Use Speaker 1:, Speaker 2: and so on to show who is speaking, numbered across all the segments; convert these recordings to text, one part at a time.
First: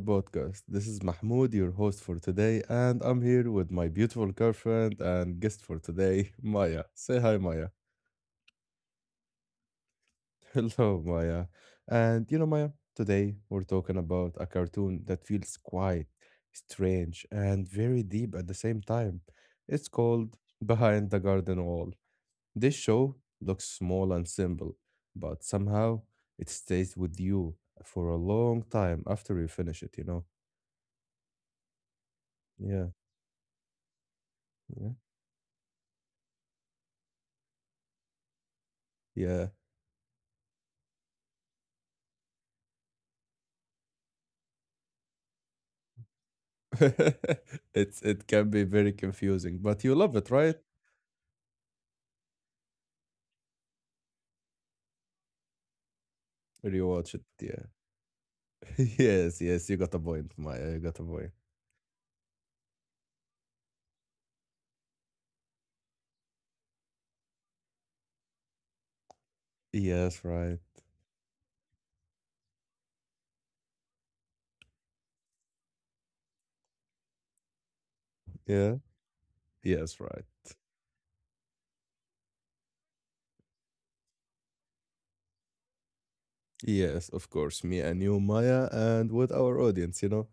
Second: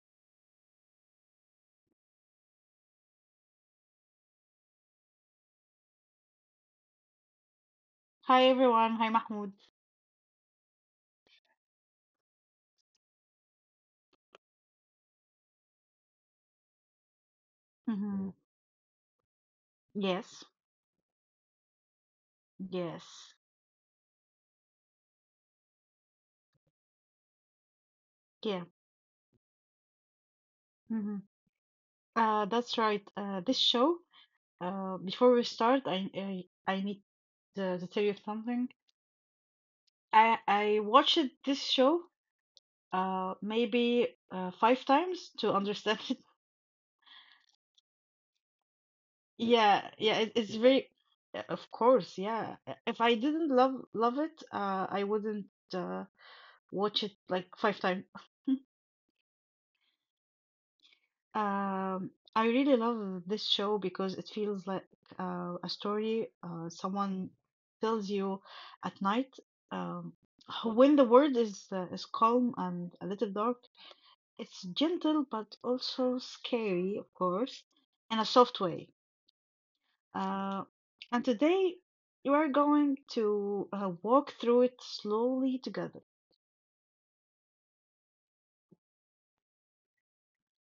Speaker 1: podcast. This is Mahmoud, your host for today, and I'm here with my beautiful girlfriend and guest for today, Maya. Say hi, Maya.
Speaker 2: Hi everyone. Hi Mahmoud.
Speaker 1: Hello, Maya. And you know, Maya, today we're talking about a cartoon that feels quiet, strange, and very
Speaker 2: hmm
Speaker 1: deep at the same time. It's
Speaker 2: Yes.
Speaker 1: called Behind the Garden Wall. This
Speaker 2: Yes.
Speaker 1: show looks small and simple, but somehow it stays with you for a
Speaker 2: Yeah.
Speaker 1: long time after you finish it.
Speaker 2: hmm that's right.
Speaker 1: Yeah,
Speaker 2: This show.
Speaker 1: yeah,
Speaker 2: Before we start, I need to tell you something.
Speaker 1: yeah.
Speaker 2: I watched this show. Maybe five times to understand it.
Speaker 1: It can be very
Speaker 2: Yeah.
Speaker 1: confusing, but
Speaker 2: Yeah.
Speaker 1: you
Speaker 2: It,
Speaker 1: love
Speaker 2: it's
Speaker 1: it, right?
Speaker 2: very. Of course. Yeah. If I didn't love it, I wouldn't uh, watch
Speaker 1: When
Speaker 2: it
Speaker 1: you watch
Speaker 2: like
Speaker 1: it,
Speaker 2: five
Speaker 1: yeah.
Speaker 2: times.
Speaker 1: Yes, yes, you got a point, Maya. You got a point.
Speaker 2: I really love this show because it feels like a story someone tells you at night. Um,
Speaker 1: Yes, right.
Speaker 2: when the world is calm and a little dark, it's gentle but also scary, of course, in a soft way.
Speaker 1: Yeah. Yes, right.
Speaker 2: Uh, and today you are going to walk through it slowly together.
Speaker 1: Yes, of course. Me and you, Maya, and with our audience.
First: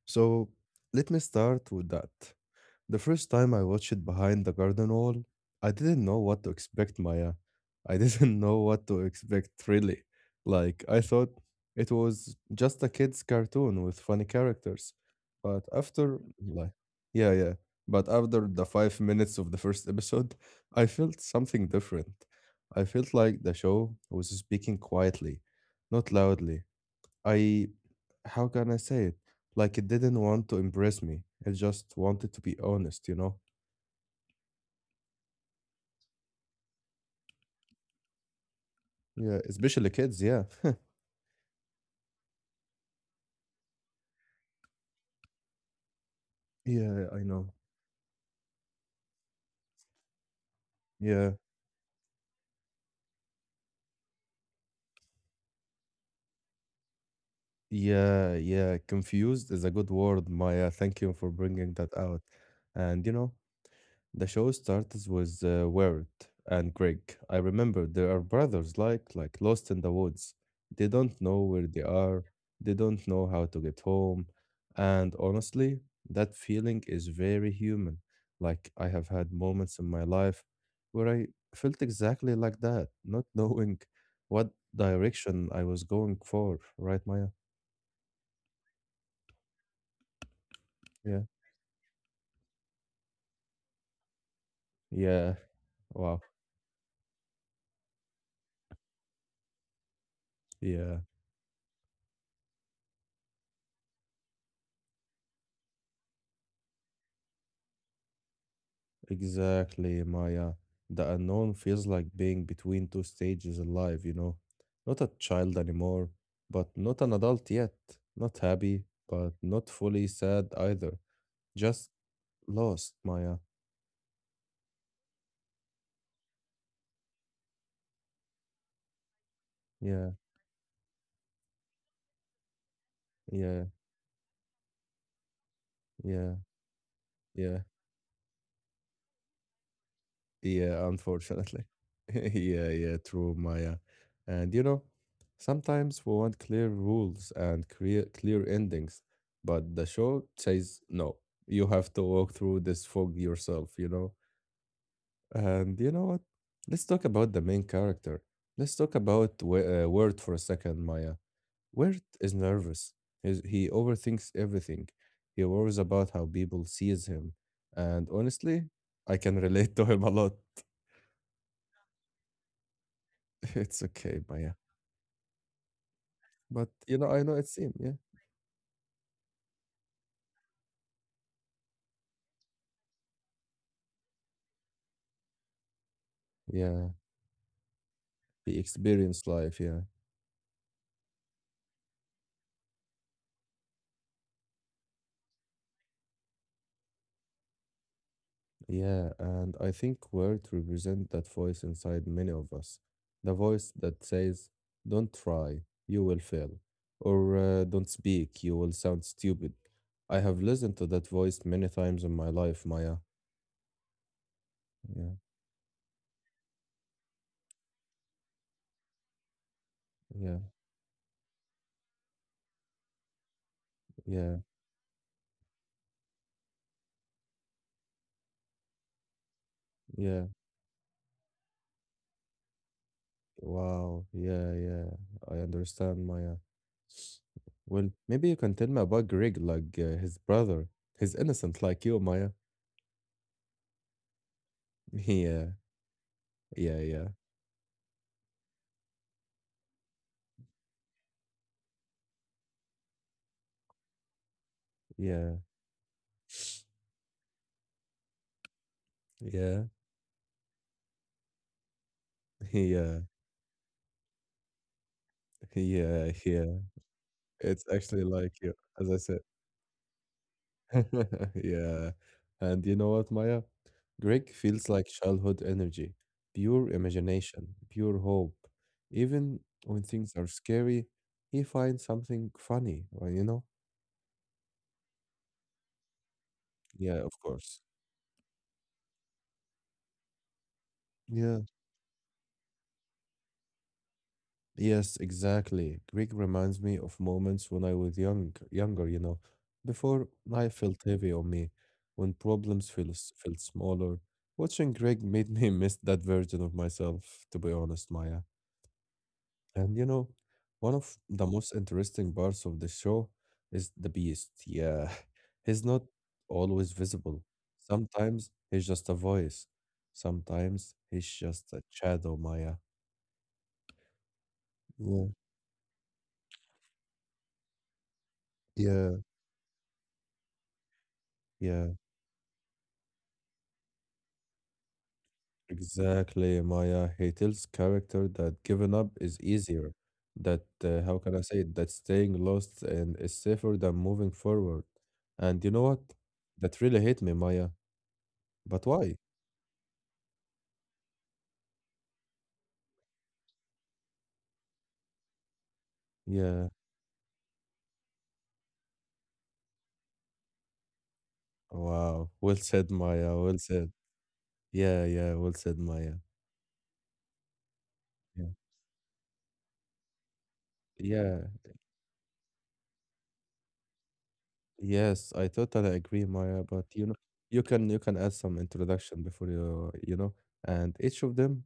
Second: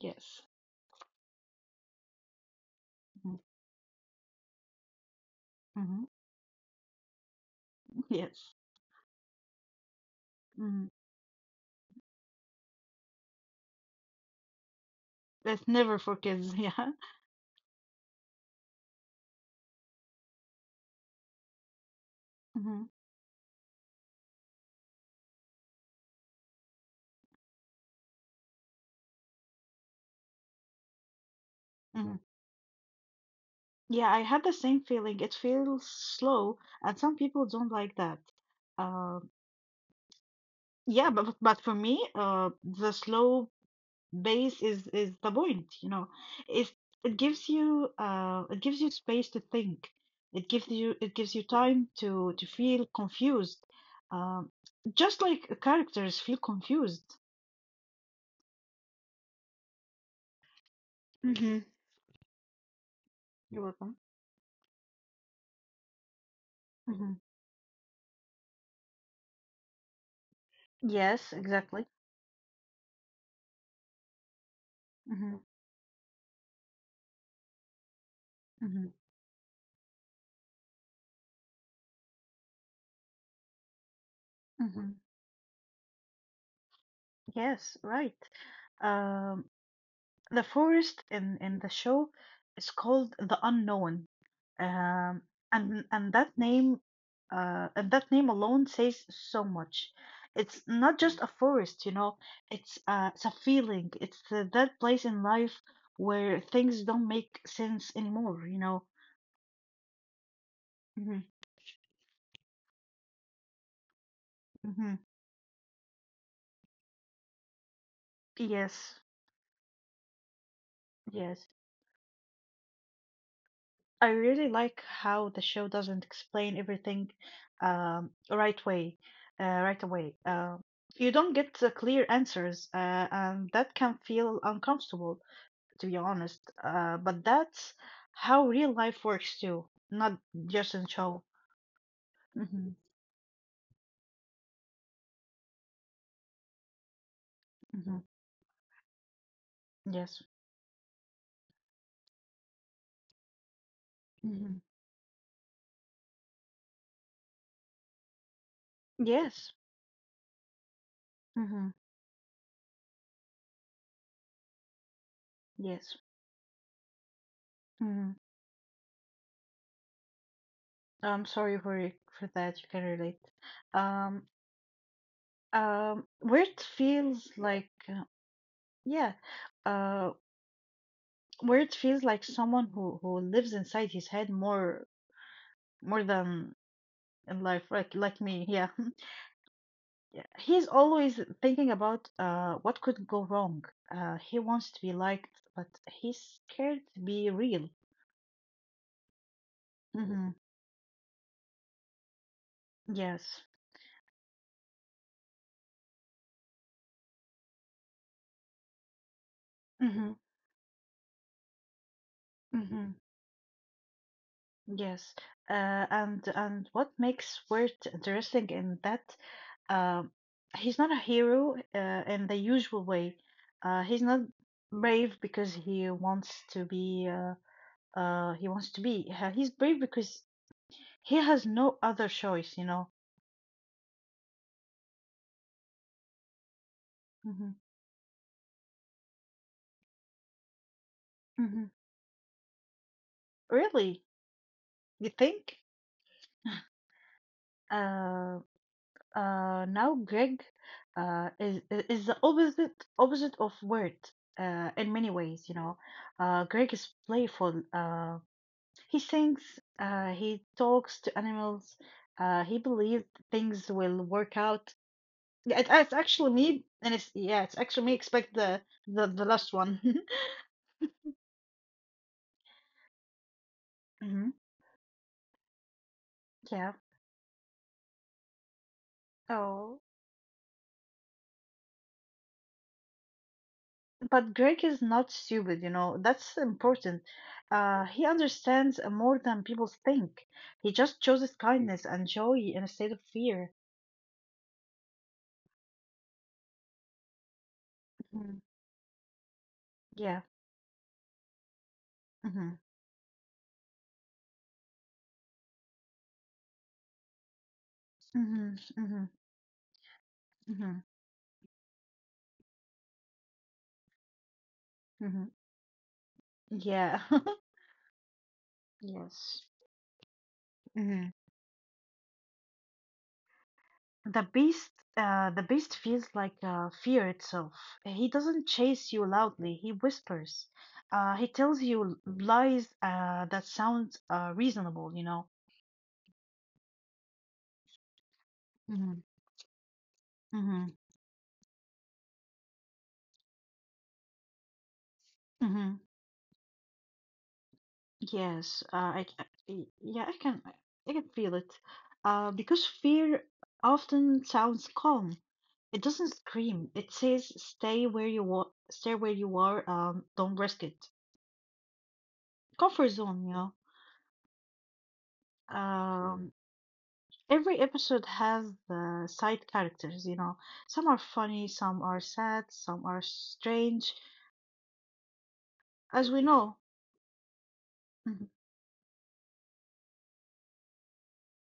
Speaker 2: Yes.
Speaker 1: So let me start with that. The first
Speaker 2: Mm-hmm.
Speaker 1: time I watched Behind the Garden Wall, I
Speaker 2: Mm-hmm.
Speaker 1: didn't know what to expect, Maya. I didn't
Speaker 2: Yes.
Speaker 1: know what to expect, really. Like,
Speaker 2: Mm-hmm.
Speaker 1: I thought it was just a kid's cartoon with funny characters. But
Speaker 2: That's never for
Speaker 1: after,
Speaker 2: kids.
Speaker 1: like,
Speaker 2: Yeah.
Speaker 1: yeah, yeah. But after the 5 minutes of the first episode, I felt something different.
Speaker 2: Mm-hmm.
Speaker 1: I felt like the show was speaking quietly, not loudly. I how can I say it? Like it didn't want to impress me. It just
Speaker 2: Mm-hmm.
Speaker 1: wanted to be honest, you know?
Speaker 2: Yeah, I had the same feeling. It feels slow, and some people don't like that. Uh,
Speaker 1: Yeah, especially kids, yeah.
Speaker 2: but for me, the slow pace is the point, you know. It
Speaker 1: Yeah,
Speaker 2: it
Speaker 1: I know.
Speaker 2: gives you it gives you space to think. It
Speaker 1: Yeah.
Speaker 2: gives you time to feel confused. Um, just like characters feel confused.
Speaker 1: Yeah, yeah. Confused is a good word, Maya. Thank you for
Speaker 2: Mm-hmm.
Speaker 1: bringing that out. And you know,
Speaker 2: You're welcome.
Speaker 1: the show starts with Word and Greg.
Speaker 2: hmm
Speaker 1: I remember they are brothers, like lost in the woods. They don't
Speaker 2: Yes,
Speaker 1: know where they
Speaker 2: exactly.
Speaker 1: are. They don't know how to get home. And
Speaker 2: hmm
Speaker 1: honestly, that feeling is very human. Like I
Speaker 2: hmm
Speaker 1: have had moments in my life where I felt exactly like that, not knowing what
Speaker 2: hmm
Speaker 1: direction I was going for. Right, Maya?
Speaker 2: Yes, right. Um, the forest
Speaker 1: Yeah.
Speaker 2: in in the show is called the Unknown, um,
Speaker 1: Yeah.
Speaker 2: and
Speaker 1: Wow.
Speaker 2: that name, and that name alone says so much. It's
Speaker 1: Yeah.
Speaker 2: not just a forest, you know. It's a feeling. It's that place in life where things don't make sense anymore, you know.
Speaker 1: Exactly, Maya. The
Speaker 2: hmm
Speaker 1: unknown feels like being between two stages in life, you know?
Speaker 2: hmm
Speaker 1: Not a child anymore, but not an adult yet. Not happy,
Speaker 2: Yes,
Speaker 1: but not fully sad either.
Speaker 2: yes.
Speaker 1: Just lost, Maya.
Speaker 2: I really like how the show doesn't explain everything um, right way, right
Speaker 1: Yeah,
Speaker 2: away. You don't get the clear answers, and
Speaker 1: yeah,
Speaker 2: that can feel uncomfortable, to be
Speaker 1: yeah,
Speaker 2: honest. But
Speaker 1: yeah.
Speaker 2: that's how real life works too, not just
Speaker 1: Yeah,
Speaker 2: in show.
Speaker 1: unfortunately. Yeah,
Speaker 2: hmm
Speaker 1: yeah, true, Maya. And you know, sometimes we want clear rules and
Speaker 2: hmm
Speaker 1: clear endings, but the show
Speaker 2: Yes.
Speaker 1: says no. You have to walk through this fog yourself, you know.
Speaker 2: hmm
Speaker 1: And you know what? Let's talk about the main character. Let's talk about
Speaker 2: Yes.
Speaker 1: Word for a second, Maya.
Speaker 2: hmm
Speaker 1: Word is nervous. He overthinks everything. He worries
Speaker 2: Yes.
Speaker 1: about how people sees him. And
Speaker 2: hmm
Speaker 1: honestly, I can relate to him a lot.
Speaker 2: I'm sorry for that. You can relate.
Speaker 1: It's okay,
Speaker 2: Um,
Speaker 1: Maya.
Speaker 2: where it
Speaker 1: But you know, I
Speaker 2: feels
Speaker 1: know it's
Speaker 2: like,
Speaker 1: him. Yeah,
Speaker 2: Yeah. Uh, where it feels like someone who lives inside his head more than
Speaker 1: yeah.
Speaker 2: in life like me,
Speaker 1: He
Speaker 2: yeah.
Speaker 1: experienced life. Yeah,
Speaker 2: He's always thinking about what could go wrong. Uh he wants to be liked, but he's scared to be real.
Speaker 1: yeah. And I think
Speaker 2: mm-hmm.
Speaker 1: words represent that voice inside many of us, the
Speaker 2: yes
Speaker 1: voice that says, "Don't try, you will fail," or "Don't speak, you will sound stupid."
Speaker 2: mm-hmm.
Speaker 1: I have listened to that voice many times in my life,
Speaker 2: Mm-hmm.
Speaker 1: Maya. Yeah,
Speaker 2: yes and what makes Wirt interesting in that, um,
Speaker 1: yeah,
Speaker 2: he's not a hero in the usual way. He's not
Speaker 1: yeah,
Speaker 2: brave because he wants to be. He wants to be he's brave
Speaker 1: yeah.
Speaker 2: because he has no other choice, you know.
Speaker 1: Wow. Yeah, yeah. I understand, Maya.
Speaker 2: hmm
Speaker 1: Well, maybe you can tell me about Greg, like his brother. He's innocent
Speaker 2: hmm
Speaker 1: like you, Maya.
Speaker 2: Really? You think?
Speaker 1: Yeah, yeah, yeah,
Speaker 2: Uh now greg uh is is the opposite of Word in many
Speaker 1: yeah,
Speaker 2: ways, you know. Uh Greg is playful. Uh he sings.
Speaker 1: yeah,
Speaker 2: Uh he talks to animals. Uh he
Speaker 1: yeah,
Speaker 2: believes things will work out. Yeah it, it's
Speaker 1: yeah,
Speaker 2: actually
Speaker 1: yeah.
Speaker 2: me and it's yeah It's
Speaker 1: It's
Speaker 2: actually me,
Speaker 1: actually like
Speaker 2: expect
Speaker 1: you,
Speaker 2: the
Speaker 1: as I
Speaker 2: the,
Speaker 1: said.
Speaker 2: the last one.
Speaker 1: Yeah. And you know what, Maya? Greg
Speaker 2: hmm
Speaker 1: feels like childhood energy, pure
Speaker 2: Mhm.
Speaker 1: imagination, pure hope. Even when
Speaker 2: Oh,
Speaker 1: things are scary, he finds something funny, you know?
Speaker 2: but Greg is not stupid, you know. That's
Speaker 1: Yeah,
Speaker 2: important.
Speaker 1: of course.
Speaker 2: He understands more than people think. He just chooses
Speaker 1: Yeah.
Speaker 2: kindness and joy instead of fear.
Speaker 1: Yes, exactly. Greek reminds me of moments when I was young,
Speaker 2: Mhm.
Speaker 1: younger, you know, before
Speaker 2: Yeah.
Speaker 1: life felt heavy on me, when
Speaker 2: Mm-hmm.
Speaker 1: problems feel, s- felt smaller. Watching Greek made me miss that version of myself, to be honest, Maya.
Speaker 2: Mm-hmm. Mm-hmm.
Speaker 1: And you know, one
Speaker 2: Mm-hmm.
Speaker 1: of the most interesting parts of the show is the beast. Yeah.
Speaker 2: Mm-hmm.
Speaker 1: He's not always
Speaker 2: Yeah.
Speaker 1: visible. Sometimes he's just a
Speaker 2: Yes.
Speaker 1: voice. Sometimes he's
Speaker 2: hmm
Speaker 1: just a shadow, Maya.
Speaker 2: The beast,
Speaker 1: Yeah.
Speaker 2: the beast feels like fear itself. He doesn't
Speaker 1: Yeah,
Speaker 2: chase you loudly. He whispers. He tells
Speaker 1: yeah,
Speaker 2: you lies that sound reasonable, you know.
Speaker 1: exactly, Maya. He tells character that giving up
Speaker 2: Mm-hmm.
Speaker 1: is easier, that how can I say it, that staying lost and is safer than moving forward. And you know
Speaker 2: Mm-hmm.
Speaker 1: what? That really hit me, Maya.
Speaker 2: Yes,
Speaker 1: But why?
Speaker 2: I, c- y- yeah, I can feel it. Because fear often sounds calm. It doesn't
Speaker 1: Yeah.
Speaker 2: scream. It says, Stay where you are. Don't risk it."
Speaker 1: Wow. Well said,
Speaker 2: Comfort
Speaker 1: Maya.
Speaker 2: zone, you
Speaker 1: Well
Speaker 2: know.
Speaker 1: said. Yeah, yeah. Well said, Maya.
Speaker 2: Um, every episode
Speaker 1: Yeah.
Speaker 2: has the side characters. You know, some are
Speaker 1: Yeah.
Speaker 2: funny, some are sad, some are strange,
Speaker 1: Yes, I totally agree,
Speaker 2: as we
Speaker 1: Maya.
Speaker 2: know.
Speaker 1: But you know, you can add
Speaker 2: Mm-hmm,
Speaker 1: some introduction before you you know, and each of them,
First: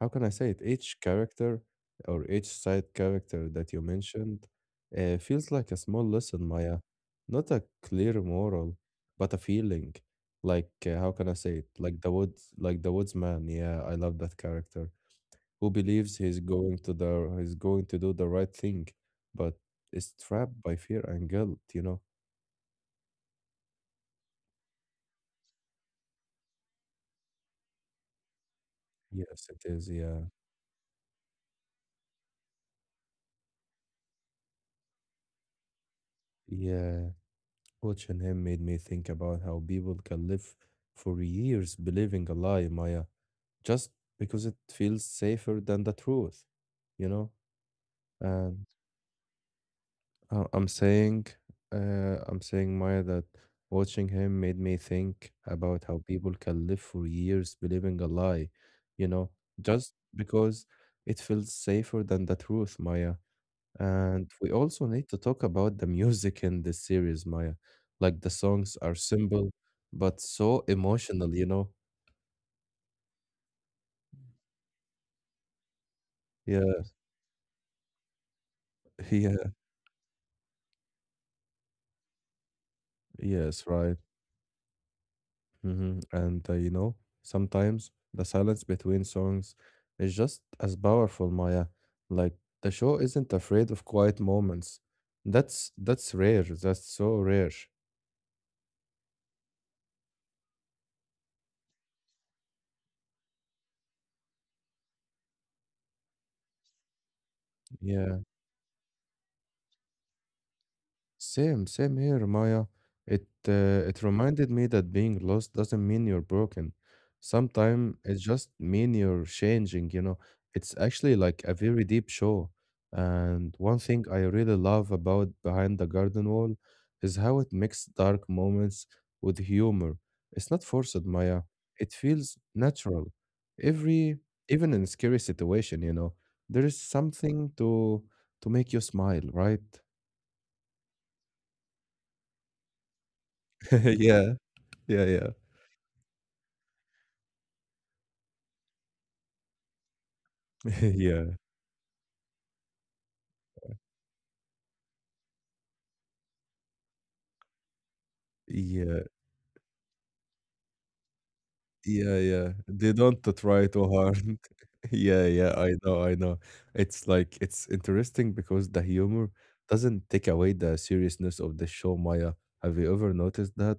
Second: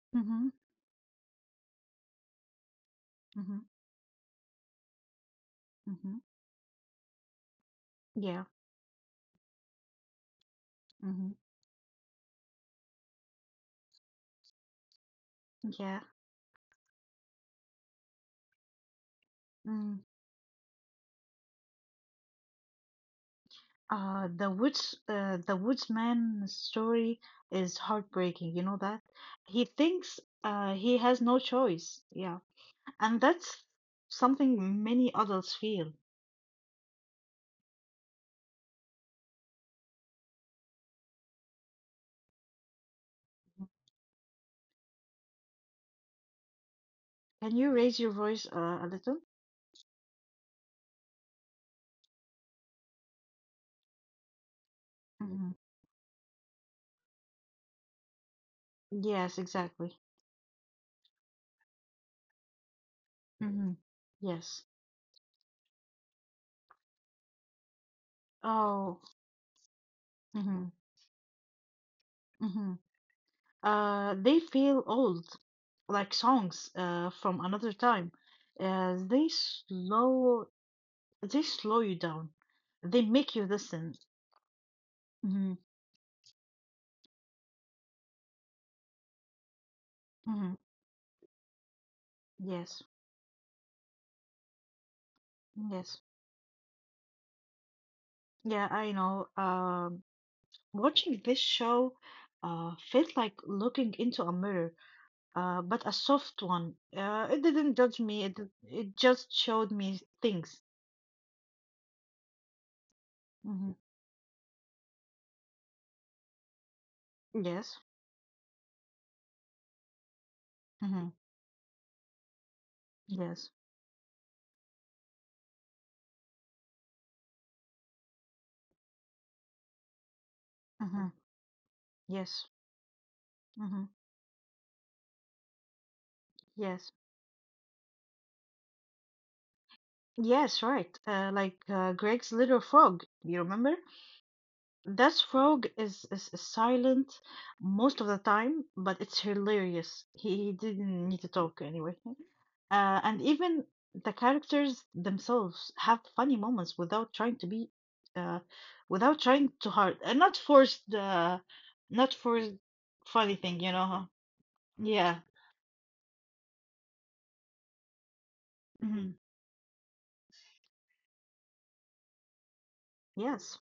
Speaker 1: how can I
Speaker 2: mm-hmm,
Speaker 1: say it? Each character or each side character
Speaker 2: mm-hmm,
Speaker 1: that you mentioned, feels like a small
Speaker 2: mm-hmm.
Speaker 1: lesson, Maya. Not a clear
Speaker 2: yeah,
Speaker 1: moral, but a feeling. Like how can
Speaker 2: mm-hmm,
Speaker 1: I say it? Like the woods, like the woodsman. Yeah, I love that character who
Speaker 2: yeah.
Speaker 1: believes he's going to do the right thing, but
Speaker 2: mm.
Speaker 1: is trapped by fear and guilt. You know.
Speaker 2: The woods, the woodsman story is heartbreaking. You know that
Speaker 1: Yes, it
Speaker 2: he
Speaker 1: is.
Speaker 2: thinks
Speaker 1: Yeah.
Speaker 2: he has no choice. Yeah, and that's something many adults feel.
Speaker 1: Yeah. Watching him made me think about how people can live for years believing a lie, Maya, just because it feels safer than the truth, you know?
Speaker 2: Can you raise your voice
Speaker 1: And
Speaker 2: a little?
Speaker 1: uh, I'm saying, I'm saying, Maya, that watching him made me think
Speaker 2: hmm
Speaker 1: about how people can live for years believing a lie, you know,
Speaker 2: Yes,
Speaker 1: just
Speaker 2: exactly.
Speaker 1: because it feels safer than the truth, Maya.
Speaker 2: hmm
Speaker 1: And we
Speaker 2: Yes.
Speaker 1: also need to talk about the music in this series, Maya. Like the songs are
Speaker 2: Oh.
Speaker 1: simple, but
Speaker 2: hmm
Speaker 1: so emotional, you know?
Speaker 2: hmm they feel old, like songs
Speaker 1: Yeah,
Speaker 2: from another time. Uh, they
Speaker 1: yeah,
Speaker 2: slow, they slow you down. They make you
Speaker 1: yes,
Speaker 2: listen.
Speaker 1: right.
Speaker 2: Mm-hmm.
Speaker 1: And you know, sometimes the silence between songs is just
Speaker 2: Mhm.
Speaker 1: as powerful, Maya. Like the
Speaker 2: Yes,
Speaker 1: show isn't afraid of quiet moments. That's
Speaker 2: yes.
Speaker 1: that's rare. That's so rare.
Speaker 2: Yeah, I know. Watching this show felt like looking into a mirror, but a soft one. Uh, it didn't judge
Speaker 1: Yeah.
Speaker 2: me. It did- it just showed me things.
Speaker 1: Same, same here, Maya. It
Speaker 2: hmm
Speaker 1: uh, it reminded me that being lost doesn't mean you're broken.
Speaker 2: Yes.
Speaker 1: Sometimes it just mean you're changing, you know. It's actually
Speaker 2: hmm
Speaker 1: like a very deep show. And
Speaker 2: Yes.
Speaker 1: one thing I really love about Behind the Garden Wall is how it mixes dark moments with humor. It's not forced,
Speaker 2: hmm
Speaker 1: Maya. It feels
Speaker 2: Yes.
Speaker 1: natural.
Speaker 2: hmm
Speaker 1: Every even in scary situation, you know, there is
Speaker 2: Yes.
Speaker 1: something to make you smile, right?
Speaker 2: Yes, right. Like Greg's little frog. You remember?
Speaker 1: Yeah. Yeah,
Speaker 2: This
Speaker 1: yeah.
Speaker 2: frog is silent most of the time, but it's hilarious. He didn't
Speaker 1: Yeah,
Speaker 2: need to talk anyway. And even the characters themselves have funny moments without trying to be, uh,
Speaker 1: yeah,
Speaker 2: without trying too hard, and not forced. uh, not
Speaker 1: yeah, yeah.
Speaker 2: forced
Speaker 1: They don't to
Speaker 2: funny thing,
Speaker 1: try
Speaker 2: you know?
Speaker 1: too
Speaker 2: Huh?
Speaker 1: hard.
Speaker 2: Yeah.
Speaker 1: Yeah, yeah, I know, I know. It's like it's interesting because the
Speaker 2: hmm
Speaker 1: humor doesn't take away the seriousness of the show, Maya. Have you ever noticed
Speaker 2: Yes.
Speaker 1: that?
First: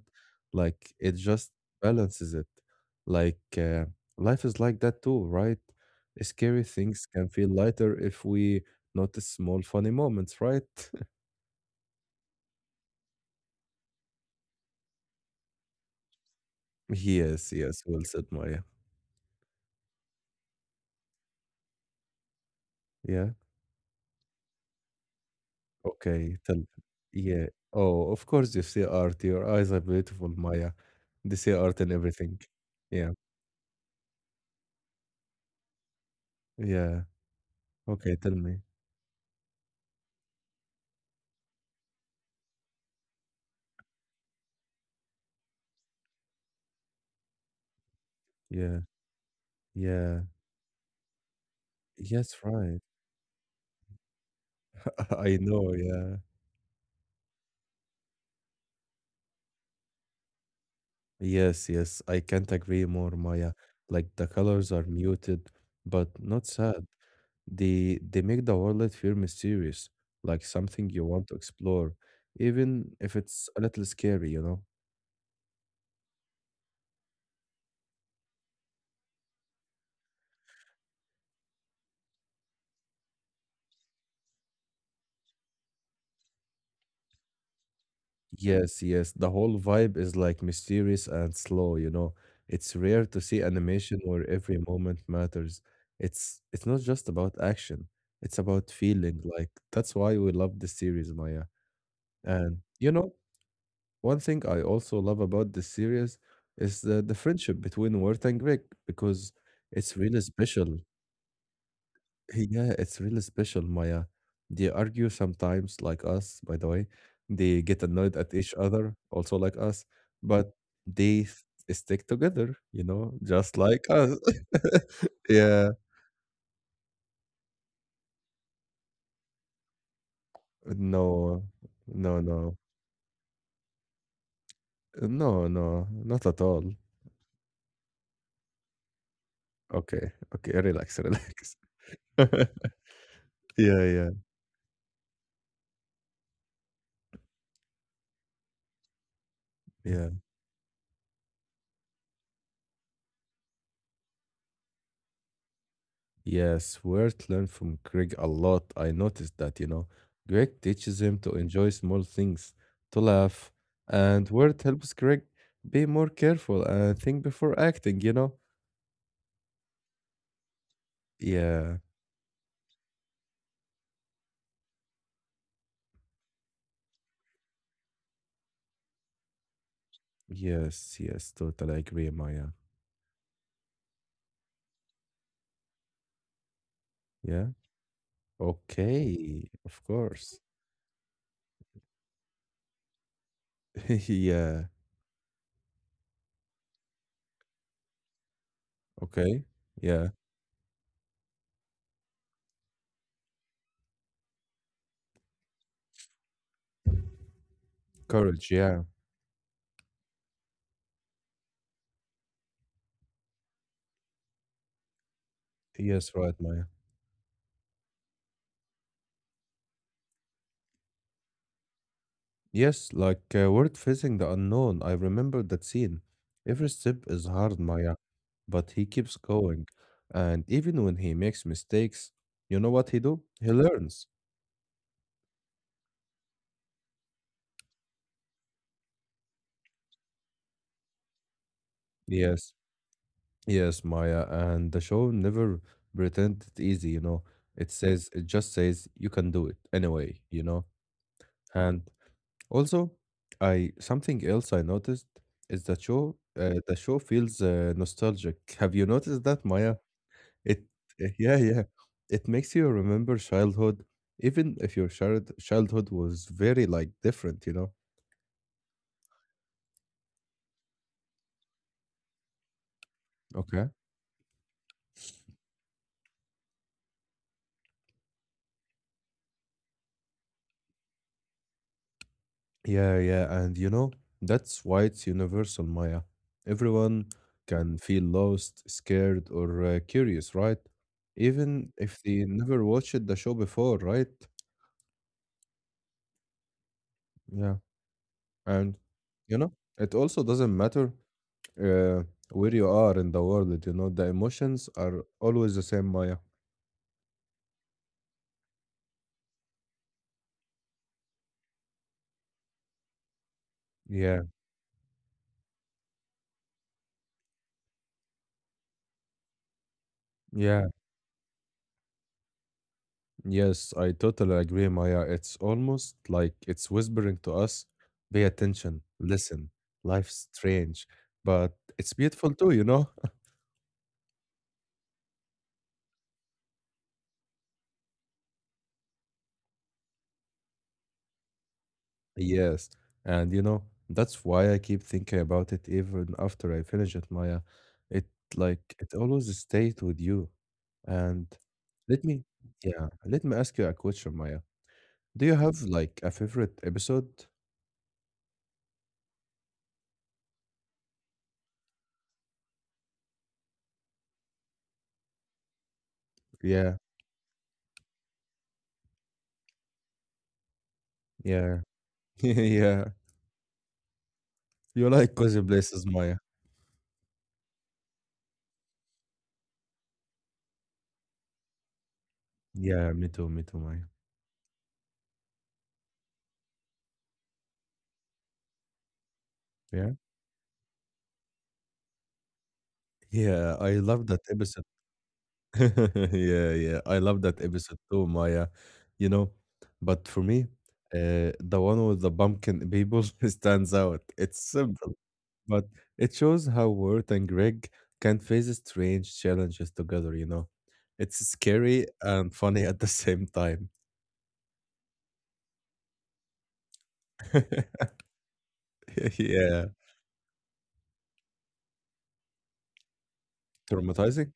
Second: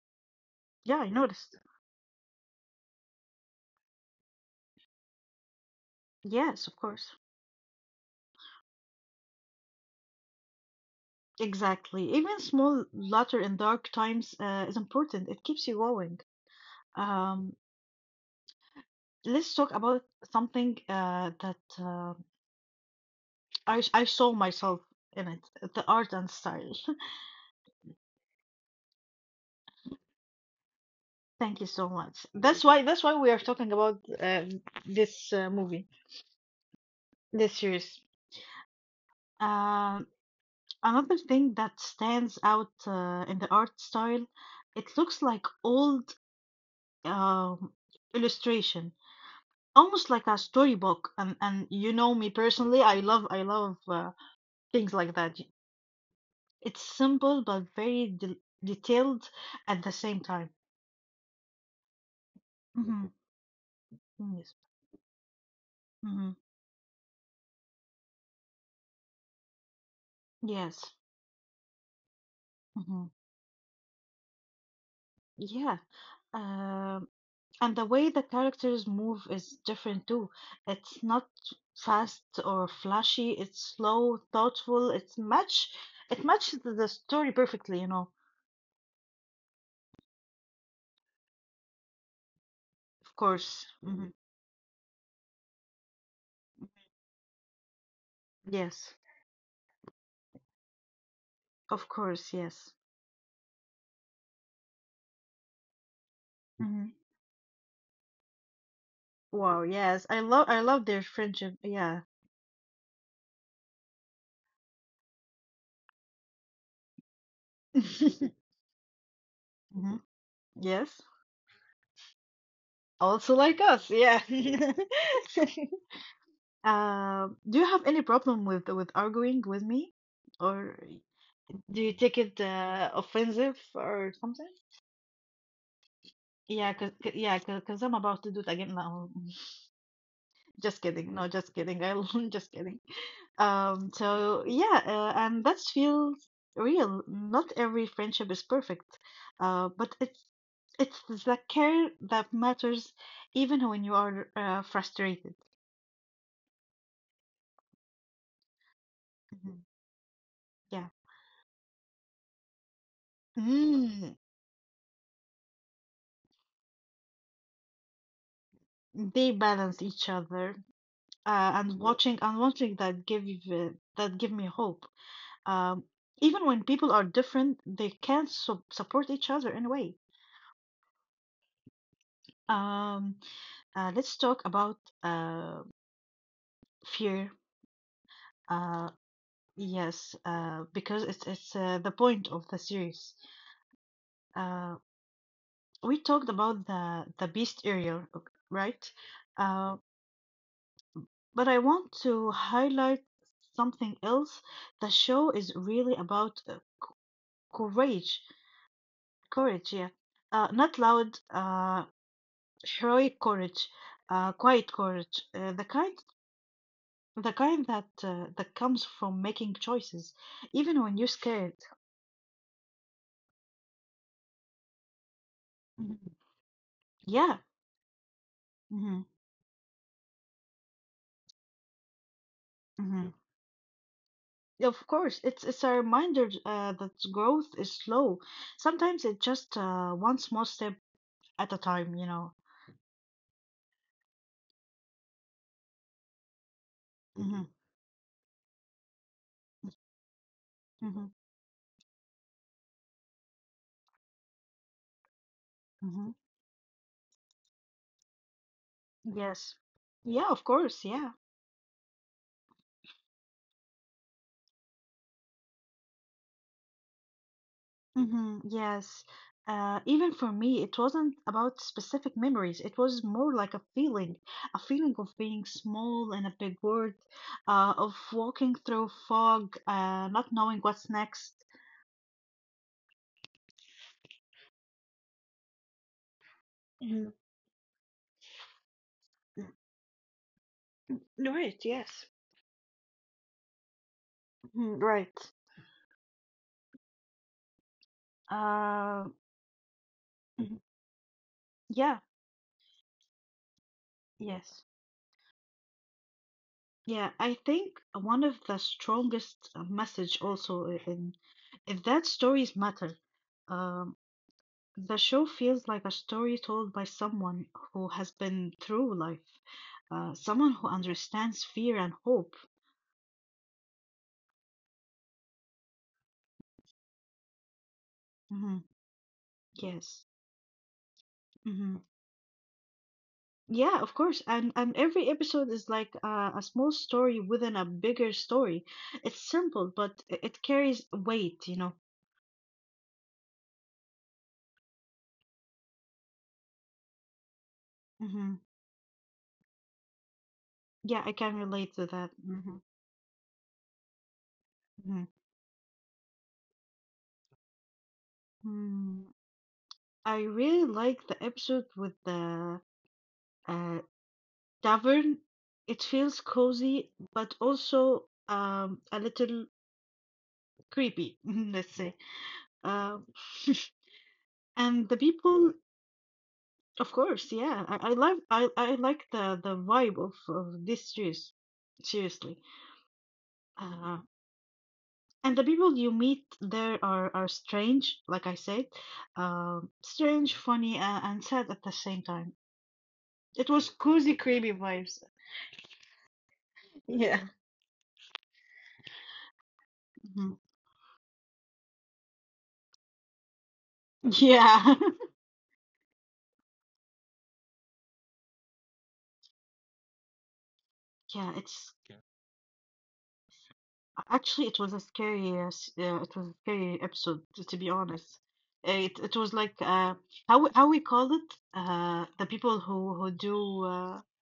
Speaker 1: Like
Speaker 2: Yeah, I
Speaker 1: it just
Speaker 2: noticed.
Speaker 1: balances it. Like life is like that too, right? Scary
Speaker 2: Yes, of
Speaker 1: things
Speaker 2: course.
Speaker 1: can feel lighter if we notice small funny moments, right?
Speaker 2: Exactly. Even small laughter in dark times is important. It keeps you going.
Speaker 1: Yes,
Speaker 2: Um,
Speaker 1: yes, well said, Maya.
Speaker 2: Let's talk about something that
Speaker 1: Yeah.
Speaker 2: I saw myself in it, the art and
Speaker 1: Okay, tell
Speaker 2: style.
Speaker 1: yeah. Oh, of course you see art. Your eyes are beautiful, Maya. They see
Speaker 2: Thank you
Speaker 1: art
Speaker 2: so
Speaker 1: in
Speaker 2: much.
Speaker 1: everything.
Speaker 2: That's
Speaker 1: Yeah.
Speaker 2: why we are talking about this movie,
Speaker 1: Yeah.
Speaker 2: this series.
Speaker 1: Okay, tell me.
Speaker 2: Uh, another thing that stands out in the art style, it looks like old um,
Speaker 1: Yeah.
Speaker 2: illustration, almost
Speaker 1: Yeah.
Speaker 2: like a storybook. And you know me
Speaker 1: Yes, right.
Speaker 2: personally, I love things like
Speaker 1: I
Speaker 2: that.
Speaker 1: know, yeah.
Speaker 2: It's simple but very del detailed at the same time.
Speaker 1: Yes, yes. I can't agree
Speaker 2: hmm
Speaker 1: more, Maya. Like the
Speaker 2: Mhm. Yes.
Speaker 1: colors are muted, but
Speaker 2: hmm
Speaker 1: not sad. They make the world feel mysterious, like something
Speaker 2: Yes.
Speaker 1: you want to explore, even
Speaker 2: hmm
Speaker 1: if it's a little scary, you know?
Speaker 2: Yeah. Um, and the way the characters move is different too. It's not fast or flashy. It's slow, thoughtful. It's much. It matches the story perfectly, you know.
Speaker 1: Yes, yes. The whole vibe is like mysterious and slow, you know. It's rare
Speaker 2: Of
Speaker 1: to see
Speaker 2: course.
Speaker 1: animation
Speaker 2: Mhm.
Speaker 1: where every moment matters. It's not just about action, it's about
Speaker 2: Yes.
Speaker 1: feeling. Like that's why we love the series, Maya.
Speaker 2: Of course.
Speaker 1: And
Speaker 2: Yes.
Speaker 1: you know, one thing I also love about this series is
Speaker 2: hmm
Speaker 1: the friendship between Wirt and Greg because
Speaker 2: Wow.
Speaker 1: it's
Speaker 2: Yes.
Speaker 1: really
Speaker 2: I
Speaker 1: special.
Speaker 2: love their friendship. Yeah.
Speaker 1: Yeah, it's really special, Maya. They argue sometimes, like us, by the way. They get annoyed at each other, also like us,
Speaker 2: hmm
Speaker 1: but
Speaker 2: Yes.
Speaker 1: they s- stick together, you know,
Speaker 2: Also
Speaker 1: just
Speaker 2: like
Speaker 1: like
Speaker 2: us,
Speaker 1: us.
Speaker 2: yeah.
Speaker 1: Yeah.
Speaker 2: Do you have any problem with arguing with me? Or
Speaker 1: No,
Speaker 2: do you
Speaker 1: no,
Speaker 2: take it
Speaker 1: no,
Speaker 2: offensive or something?
Speaker 1: no, no, not at all.
Speaker 2: Yeah, cause, c- yeah, because I'm about to do it again now.
Speaker 1: Okay, okay,
Speaker 2: Just
Speaker 1: relax,
Speaker 2: kidding. No,
Speaker 1: relax.
Speaker 2: just kidding. I just kidding.
Speaker 1: Yeah,
Speaker 2: Um,
Speaker 1: yeah,
Speaker 2: so yeah, uh, and that feels real. Not every friendship is perfect, uh, but
Speaker 1: yeah.
Speaker 2: it's it's the care that matters, even when you are frustrated.
Speaker 1: Yes, Wirt learned from Greg a lot. I noticed that, you
Speaker 2: Mhm.
Speaker 1: know. Greg
Speaker 2: Yeah.
Speaker 1: teaches him to enjoy small things, to laugh,
Speaker 2: Mm,
Speaker 1: and Wirt helps Greg be more careful and think before acting, you know?
Speaker 2: they balance each other, uh,
Speaker 1: Yeah,
Speaker 2: and Yeah. watching and watching that that give me hope. Um, even when people are different, they can su support each other in a way.
Speaker 1: yes, yes, totally agree, Maya.
Speaker 2: Um, let's talk about uh, fear.
Speaker 1: Yeah,
Speaker 2: Uh,
Speaker 1: okay, of
Speaker 2: yes,
Speaker 1: course.
Speaker 2: because it's the point of the series.
Speaker 1: Yeah,
Speaker 2: Uh, we talked about the beast area, right?
Speaker 1: okay,
Speaker 2: Uh,
Speaker 1: yeah,
Speaker 2: but I want to highlight something else. The show is really about courage,
Speaker 1: courage, yeah.
Speaker 2: courage, yeah. Not loud, heroic courage, quiet courage. Uh, the kind,
Speaker 1: Yes, right, Maya.
Speaker 2: the kind that that comes from making choices, even when you're scared.
Speaker 1: Yes, like word facing the unknown. I remember that
Speaker 2: Mhm.
Speaker 1: scene. Every step is
Speaker 2: Yeah.
Speaker 1: hard, Maya, but he
Speaker 2: hmm
Speaker 1: keeps going. And even when he makes mistakes, you know what he
Speaker 2: hmm
Speaker 1: do? He learns.
Speaker 2: Of course, it's a reminder that growth is slow. Sometimes it's just one small step at a time, you know.
Speaker 1: Yes, yes, Maya. And the show never pretend it easy, you know.
Speaker 2: hmm
Speaker 1: It says, it just says you can do it anyway, you know.
Speaker 2: Mhm.
Speaker 1: And also, I something else I noticed is that
Speaker 2: hmm hmm
Speaker 1: show, uh, the show feels nostalgic. Have you noticed that,
Speaker 2: Yes.
Speaker 1: Maya?
Speaker 2: Yeah, of
Speaker 1: It
Speaker 2: course. Yeah.
Speaker 1: yeah, yeah. It makes you remember childhood, even if your childhood was very like different, you know?
Speaker 2: Yes. Even for me, it wasn't about specific memories. It was more like
Speaker 1: Okay.
Speaker 2: a feeling of being small in a big world, of walking through fog, not knowing what's next.
Speaker 1: Yeah, yeah, and you know, that's why it's universal, Maya. Everyone
Speaker 2: Mhm.
Speaker 1: can feel lost, scared,
Speaker 2: Mm,
Speaker 1: or curious, right?
Speaker 2: right,
Speaker 1: Even if
Speaker 2: yes.
Speaker 1: they never watched the show before, right?
Speaker 2: Mhm, right.
Speaker 1: Yeah, and
Speaker 2: Uh,
Speaker 1: you know, it also doesn't
Speaker 2: mhm.
Speaker 1: matter uh,
Speaker 2: yeah,
Speaker 1: where you are in the world, you know, the emotions
Speaker 2: yes.
Speaker 1: are always the same, Maya.
Speaker 2: Yeah, I think one of the strongest message also in if that stories matter. Uh,
Speaker 1: Yeah,
Speaker 2: The show feels like a story told by someone who has been through life, someone
Speaker 1: yeah.
Speaker 2: who understands fear and hope.
Speaker 1: Yes, I totally agree, Maya. It's almost like it's whispering to us, pay
Speaker 2: hmm
Speaker 1: attention, listen.
Speaker 2: Yes.
Speaker 1: Life's strange, but
Speaker 2: hmm
Speaker 1: it's beautiful too, you know?
Speaker 2: Yeah, of course. And every episode is like a small story within a bigger story. It's simple, but it carries weight, you know.
Speaker 1: Yes. And you know, that's why I keep thinking about it even after I finish it, Maya. It
Speaker 2: hmm
Speaker 1: like it always stays with you.
Speaker 2: Yeah, I
Speaker 1: And
Speaker 2: can relate to
Speaker 1: let
Speaker 2: that.
Speaker 1: me, yeah, let me ask you a question, Maya.
Speaker 2: Hmm
Speaker 1: Do you have like a favorite episode?
Speaker 2: mm I really like the episode with the uh, tavern. It feels
Speaker 1: Yeah,
Speaker 2: cozy, but also a little creepy,
Speaker 1: yeah,
Speaker 2: let's say.
Speaker 1: yeah.
Speaker 2: Um,
Speaker 1: You
Speaker 2: and the
Speaker 1: like cozy
Speaker 2: people,
Speaker 1: places, Maya.
Speaker 2: of course, yeah, I like the vibe of this series, seriously.
Speaker 1: Yeah, me too, Maya.
Speaker 2: Uh, and the people you meet there are strange, like I said,
Speaker 1: Yeah.
Speaker 2: strange, funny, and sad at the same time.
Speaker 1: Yeah,
Speaker 2: It
Speaker 1: I
Speaker 2: was
Speaker 1: love that
Speaker 2: cozy, creepy
Speaker 1: episode.
Speaker 2: vibes.
Speaker 1: Yeah, yeah. I love
Speaker 2: Yeah.
Speaker 1: that episode too, Maya. You know, but for me,
Speaker 2: Mhm.
Speaker 1: the one with the pumpkin people stands out. It's
Speaker 2: Yeah.
Speaker 1: simple, but it shows how Worth and Greg can face strange challenges together, you know. It's
Speaker 2: Yeah,
Speaker 1: scary
Speaker 2: it's
Speaker 1: and funny at the same time.
Speaker 2: Actually, it was a scary, it was a scary episode, to be honest. It was like
Speaker 1: Yeah.
Speaker 2: how we call it, the people who do,
Speaker 1: Traumatizing?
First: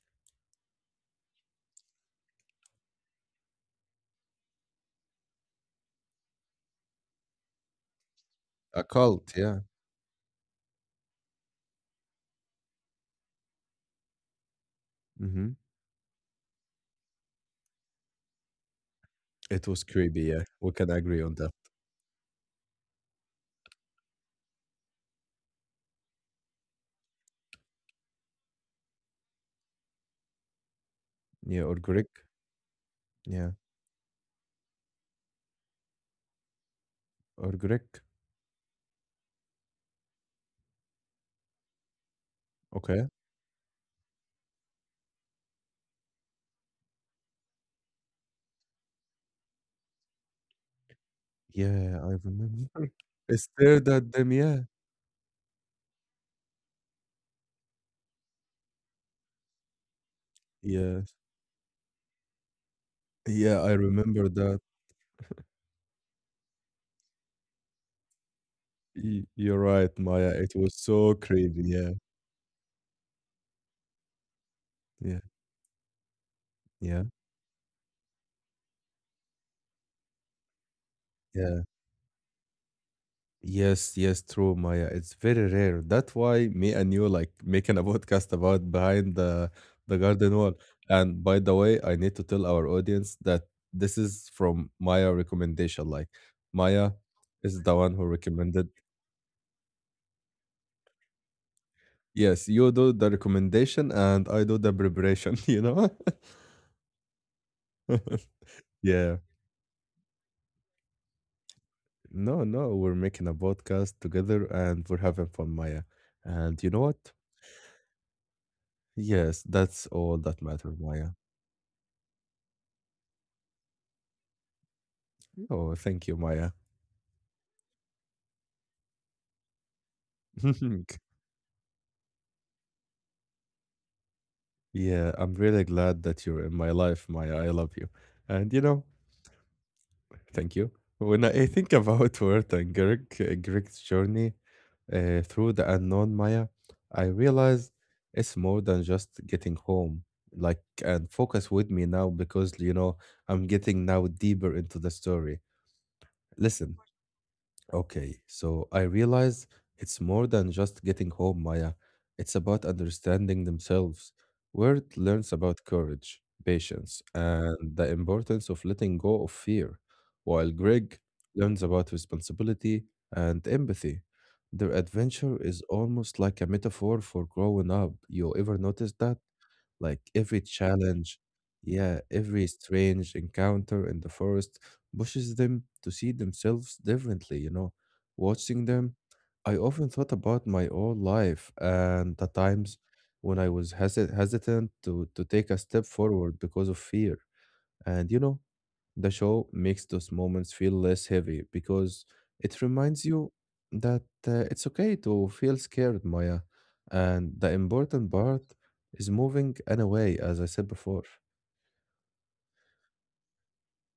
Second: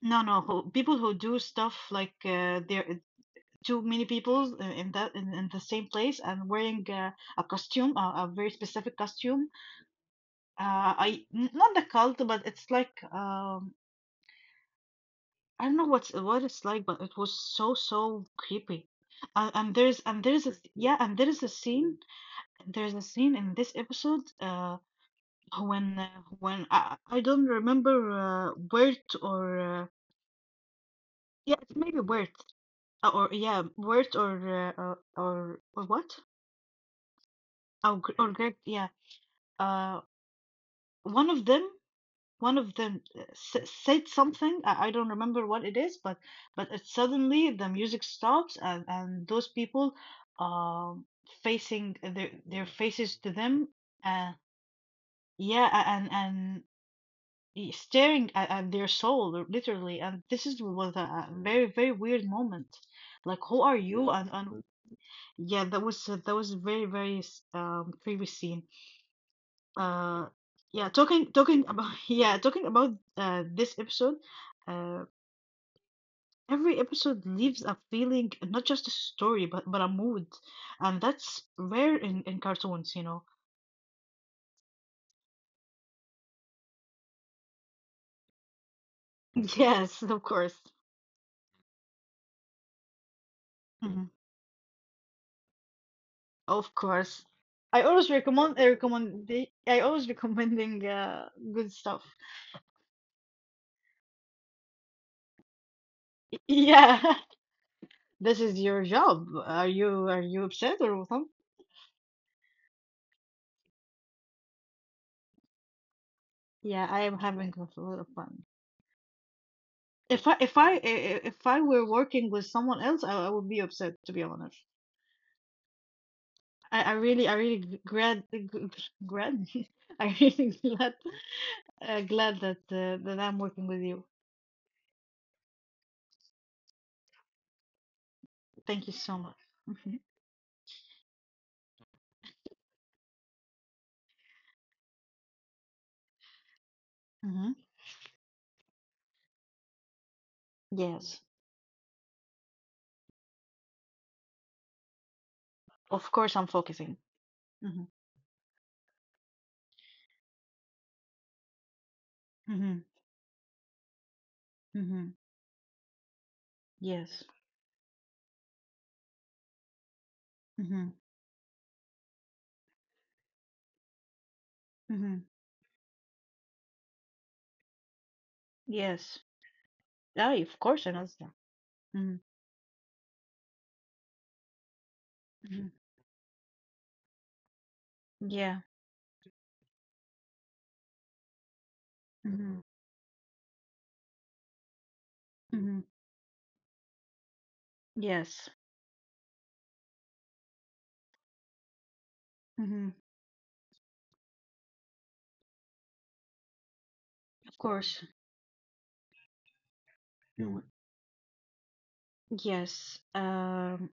Speaker 2: no no who, people who do stuff like, there are too many people in that in the same place and wearing a costume, a very
Speaker 1: A
Speaker 2: specific
Speaker 1: cult,
Speaker 2: costume.
Speaker 1: yeah.
Speaker 2: I n- not the cult, but it's like,
Speaker 1: Hmm.
Speaker 2: I don't know what's what it's like, but it was so creepy.
Speaker 1: It was
Speaker 2: And
Speaker 1: creepy, yeah.
Speaker 2: there's a
Speaker 1: We can
Speaker 2: yeah and
Speaker 1: agree
Speaker 2: there
Speaker 1: on
Speaker 2: is a
Speaker 1: that.
Speaker 2: scene There's a scene in this episode, when uh, when I don't remember, Bert or yeah,
Speaker 1: Yeah,
Speaker 2: it's
Speaker 1: or
Speaker 2: maybe
Speaker 1: Greg.
Speaker 2: Bert, uh, or
Speaker 1: Yeah,
Speaker 2: yeah, Bert or or what?
Speaker 1: or
Speaker 2: Or
Speaker 1: Greek.
Speaker 2: Greg? Yeah, uh, one of them, one of them
Speaker 1: Okay.
Speaker 2: uh, s- said something. I don't remember what it is, but it suddenly the music stops and those people um facing
Speaker 1: Yeah, I
Speaker 2: their
Speaker 1: remember.
Speaker 2: faces to
Speaker 1: I
Speaker 2: them.
Speaker 1: stared at
Speaker 2: Uh,
Speaker 1: them, yeah.
Speaker 2: yeah, and staring at their soul literally, and this is was a,
Speaker 1: Yeah.
Speaker 2: a very weird moment. Like, who
Speaker 1: Yeah, I
Speaker 2: are you? Yeah.
Speaker 1: remember
Speaker 2: and
Speaker 1: that.
Speaker 2: and yeah, that was very previous scene.
Speaker 1: Y you're right,
Speaker 2: uh
Speaker 1: Maya. It was
Speaker 2: yeah,
Speaker 1: so
Speaker 2: talking
Speaker 1: crazy.
Speaker 2: talking about
Speaker 1: Yeah.
Speaker 2: yeah, talking about this episode. uh
Speaker 1: Yeah.
Speaker 2: every
Speaker 1: Yeah.
Speaker 2: episode leaves a feeling, not just a story, but a mood, and that's
Speaker 1: Yeah.
Speaker 2: rare in cartoons, you know.
Speaker 1: Yes, yes, true, Maya. It's very rare. That's why me and you like making a podcast about behind the the
Speaker 2: Yes, of
Speaker 1: garden wall.
Speaker 2: course.
Speaker 1: And by the way, I need to tell our audience that this
Speaker 2: Mm-hmm.
Speaker 1: is from Maya recommendation. Like
Speaker 2: Of
Speaker 1: Maya
Speaker 2: course.
Speaker 1: is the one who recommended.
Speaker 2: I recommend I always recommending good stuff.
Speaker 1: Yes, you do the recommendation and I do the preparation, you know?
Speaker 2: Yeah. This is your
Speaker 1: Yeah.
Speaker 2: job. Are you upset or something?
Speaker 1: No, no, we're making a podcast together and we're having fun, Maya. And you know
Speaker 2: Yeah, I
Speaker 1: what?
Speaker 2: am having a lot of fun.
Speaker 1: Yes, that's all
Speaker 2: If I
Speaker 1: that
Speaker 2: if I
Speaker 1: matters, Maya.
Speaker 2: i- if I were working with someone else, I would be upset, to be honest.
Speaker 1: Oh, thank you, Maya.
Speaker 2: I really g- glad g- g- glad I really glad that that I'm working with you.
Speaker 1: Yeah, I'm really glad that you're in my life, Maya. I love you. And you know,
Speaker 2: Thank you so much. Hmm.
Speaker 1: thank you. When I think about Wert and Greg, Greg's journey, through the unknown Maya, I
Speaker 2: Hmm.
Speaker 1: realized it's more than just getting home. Like, and
Speaker 2: Yes.
Speaker 1: focus with me now because, you know, I'm getting now deeper into the story.
Speaker 2: Of course I'm
Speaker 1: Listen.
Speaker 2: focusing. Hmm.
Speaker 1: Okay, so I realize it's more than just getting home, Maya. It's about
Speaker 2: Hmm.
Speaker 1: understanding themselves. Word
Speaker 2: Mm-hmm.
Speaker 1: learns about courage, patience,
Speaker 2: Yes.
Speaker 1: and the importance of letting go of fear, while
Speaker 2: Mm-hmm.
Speaker 1: Greg learns about responsibility and empathy. Their
Speaker 2: Mm-hmm.
Speaker 1: adventure is almost like a metaphor for growing up. You ever noticed that?
Speaker 2: Yes.
Speaker 1: Like
Speaker 2: Ah,
Speaker 1: every
Speaker 2: of course, I know
Speaker 1: challenge,
Speaker 2: that.
Speaker 1: yeah,
Speaker 2: Mm-hmm.
Speaker 1: every strange encounter in the forest pushes them
Speaker 2: Hmm.
Speaker 1: to see themselves differently, you know.
Speaker 2: Yeah.
Speaker 1: Watching them, I often thought about my own life and the
Speaker 2: Mm-hmm.
Speaker 1: times when I was hesitant to take a
Speaker 2: Mm-hmm.
Speaker 1: step forward because of fear. And you know,
Speaker 2: Yes.
Speaker 1: the show makes those moments feel less heavy because it
Speaker 2: Mm-hmm.
Speaker 1: reminds you that it's okay to feel scared, Maya. And the
Speaker 2: Of course.
Speaker 1: important part is moving anyway, as I
Speaker 2: Mm.
Speaker 1: said before.
Speaker 2: Yes.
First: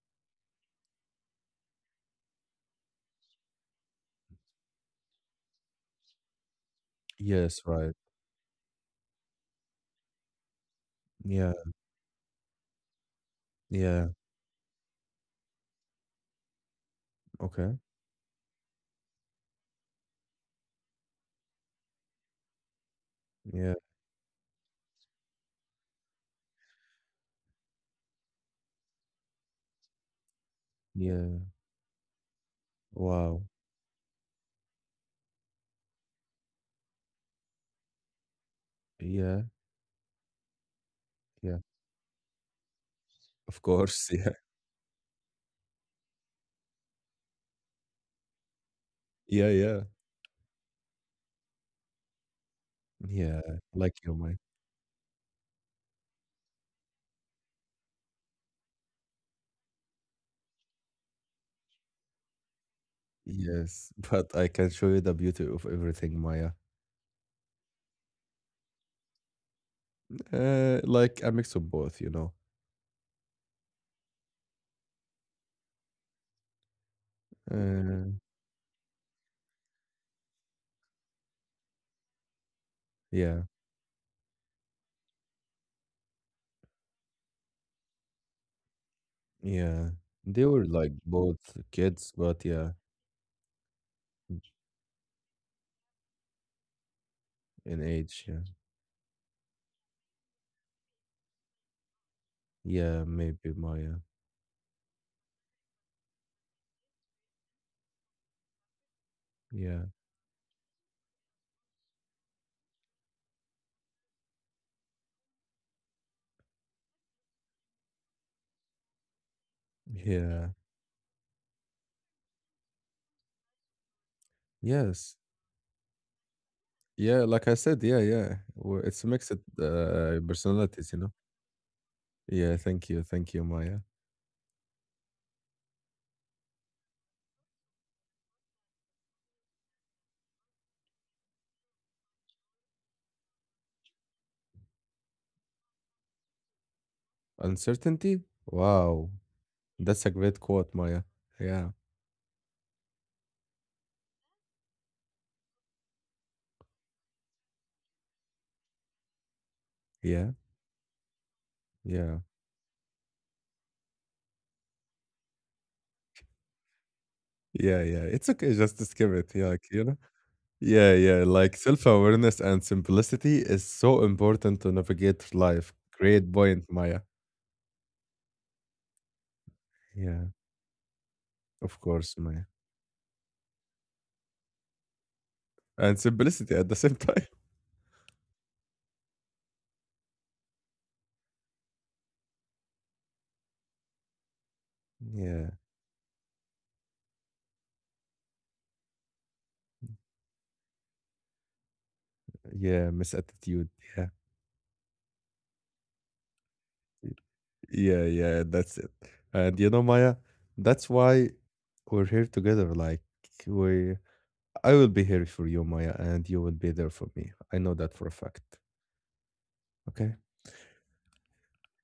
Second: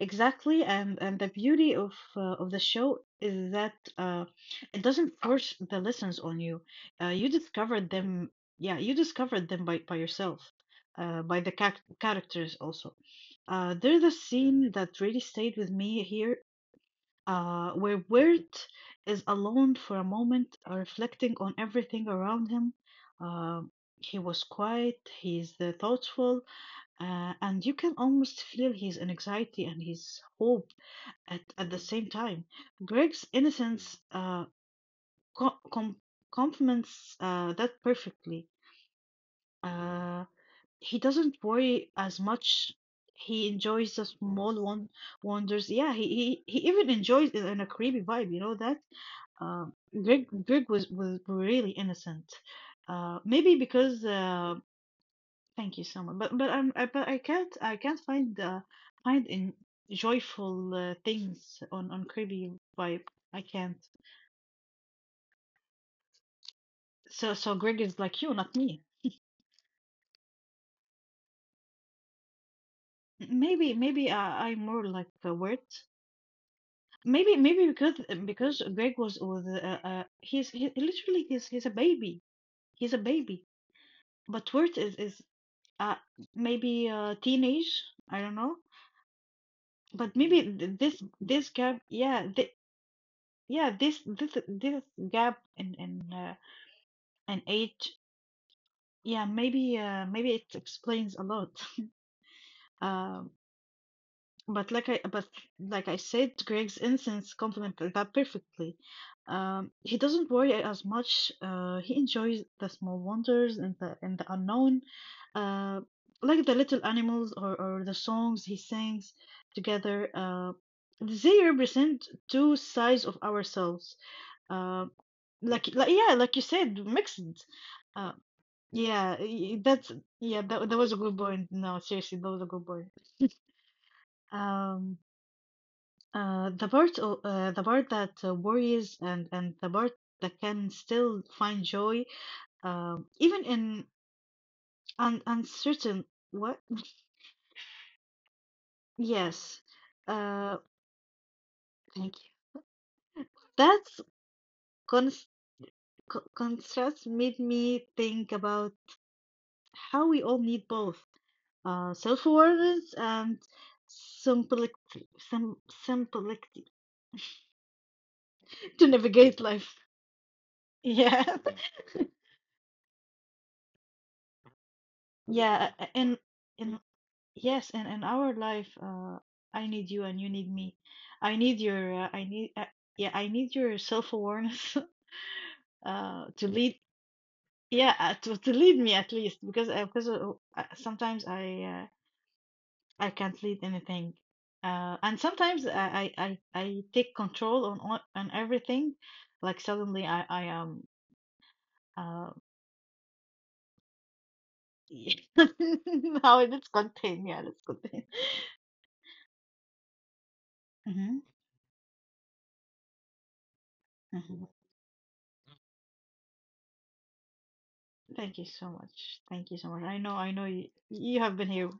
Speaker 2: Exactly. And the beauty of the show is that it doesn't force the lessons on you. You
Speaker 1: Yes,
Speaker 2: discovered
Speaker 1: right.
Speaker 2: them. Yeah, you discovered them by yourself. By the
Speaker 1: Yeah,
Speaker 2: characters also. There's
Speaker 1: yeah.
Speaker 2: a scene that really stayed with me here,
Speaker 1: Okay.
Speaker 2: where Wirt is alone for a moment, reflecting on everything around him. Um
Speaker 1: Yeah,
Speaker 2: he was quiet, he's thoughtful, and you can almost feel his anxiety and his hope
Speaker 1: yeah.
Speaker 2: at the same time. Greg's
Speaker 1: Wow.
Speaker 2: innocence co- com- complements that perfectly.
Speaker 1: Yeah,
Speaker 2: Uh, he doesn't
Speaker 1: yeah.
Speaker 2: worry as much. He
Speaker 1: Of
Speaker 2: enjoys the
Speaker 1: course.
Speaker 2: small one wonders. Yeah, he even enjoys it in a creepy vibe. You know that?
Speaker 1: Yeah, yeah,
Speaker 2: Um,
Speaker 1: yeah.
Speaker 2: Greg was really innocent.
Speaker 1: Yeah,
Speaker 2: Maybe
Speaker 1: like
Speaker 2: because
Speaker 1: you, Maya.
Speaker 2: Thank you so much. But I can't find find in joyful things on creepy vibe. I can't.
Speaker 1: Yes, but I can show you the beauty of everything, Maya.
Speaker 2: So Greg is like you, not me.
Speaker 1: Like a mix of both, you know.
Speaker 2: Maybe I'm more like a word. Maybe because
Speaker 1: Uh,
Speaker 2: Greg was literally he's a baby, he's a
Speaker 1: yeah.
Speaker 2: baby, but Wirt is uh maybe teenage, I don't know,
Speaker 1: Yeah,
Speaker 2: but maybe
Speaker 1: they were
Speaker 2: th-
Speaker 1: like
Speaker 2: this
Speaker 1: both
Speaker 2: this gap,
Speaker 1: kids,
Speaker 2: yeah
Speaker 1: but
Speaker 2: th
Speaker 1: yeah,
Speaker 2: yeah this gap in
Speaker 1: in
Speaker 2: age.
Speaker 1: age, yeah,
Speaker 2: Yeah maybe it explains a lot.
Speaker 1: yeah,
Speaker 2: Um,
Speaker 1: maybe Maya,
Speaker 2: But like I said, Greg's innocence complemented that perfectly.
Speaker 1: yeah,
Speaker 2: He doesn't worry as much. He enjoys the small wonders and the unknown, uh, like the little animals, or the songs he sings together.
Speaker 1: yeah,
Speaker 2: They represent two sides of ourselves. Uh,
Speaker 1: yes,
Speaker 2: like yeah, like you said, mixed.
Speaker 1: yeah. Like I said, yeah,
Speaker 2: Uh,
Speaker 1: yeah, well, it's
Speaker 2: yeah,
Speaker 1: mixed
Speaker 2: y- that's yeah. That
Speaker 1: personalities,
Speaker 2: was a
Speaker 1: you know.
Speaker 2: good point. No, seriously, that was a
Speaker 1: Yeah,
Speaker 2: good point.
Speaker 1: thank you, Maya.
Speaker 2: Um. The part that worries, and the part that can still find joy even in un uncertain what?
Speaker 1: Uncertainty. Wow,
Speaker 2: Yes.
Speaker 1: that's a great
Speaker 2: uh
Speaker 1: quote, Maya. Yeah,
Speaker 2: Thank you. That's cons co- contrast made me think about how we
Speaker 1: yeah,
Speaker 2: all need both,
Speaker 1: yeah,
Speaker 2: self-awareness and simplicity, simplicity
Speaker 1: yeah, yeah. It's okay, just to
Speaker 2: to
Speaker 1: skip it.
Speaker 2: navigate
Speaker 1: Yeah, like
Speaker 2: life.
Speaker 1: you know. Yeah, yeah.
Speaker 2: Yeah.
Speaker 1: Like self-awareness and simplicity is so important to navigate
Speaker 2: Yeah.
Speaker 1: life.
Speaker 2: in
Speaker 1: Great point,
Speaker 2: in
Speaker 1: Maya.
Speaker 2: Yes, and in our life, I need you and
Speaker 1: Yeah,
Speaker 2: you need me. I need
Speaker 1: of
Speaker 2: your,
Speaker 1: course, man.
Speaker 2: yeah, I need your self-awareness
Speaker 1: And
Speaker 2: to
Speaker 1: simplicity at the
Speaker 2: lead,
Speaker 1: same time.
Speaker 2: yeah, to lead me, at least, because sometimes I can't lead anything, and
Speaker 1: Yeah,
Speaker 2: sometimes I take control on everything, like suddenly I am, uh,
Speaker 1: yeah, misattitude. Yeah,
Speaker 2: how it's contained, yeah, let's
Speaker 1: yeah,
Speaker 2: contain.
Speaker 1: yeah, that's it. And you know, Maya, that's why we're here together. Like we,
Speaker 2: Hmm.
Speaker 1: I will be here for you, Maya, and you will be there for me. I know that for a
Speaker 2: Thank you
Speaker 1: fact.
Speaker 2: so much. Thank you so much.
Speaker 1: Okay.
Speaker 2: I know you, you have been here.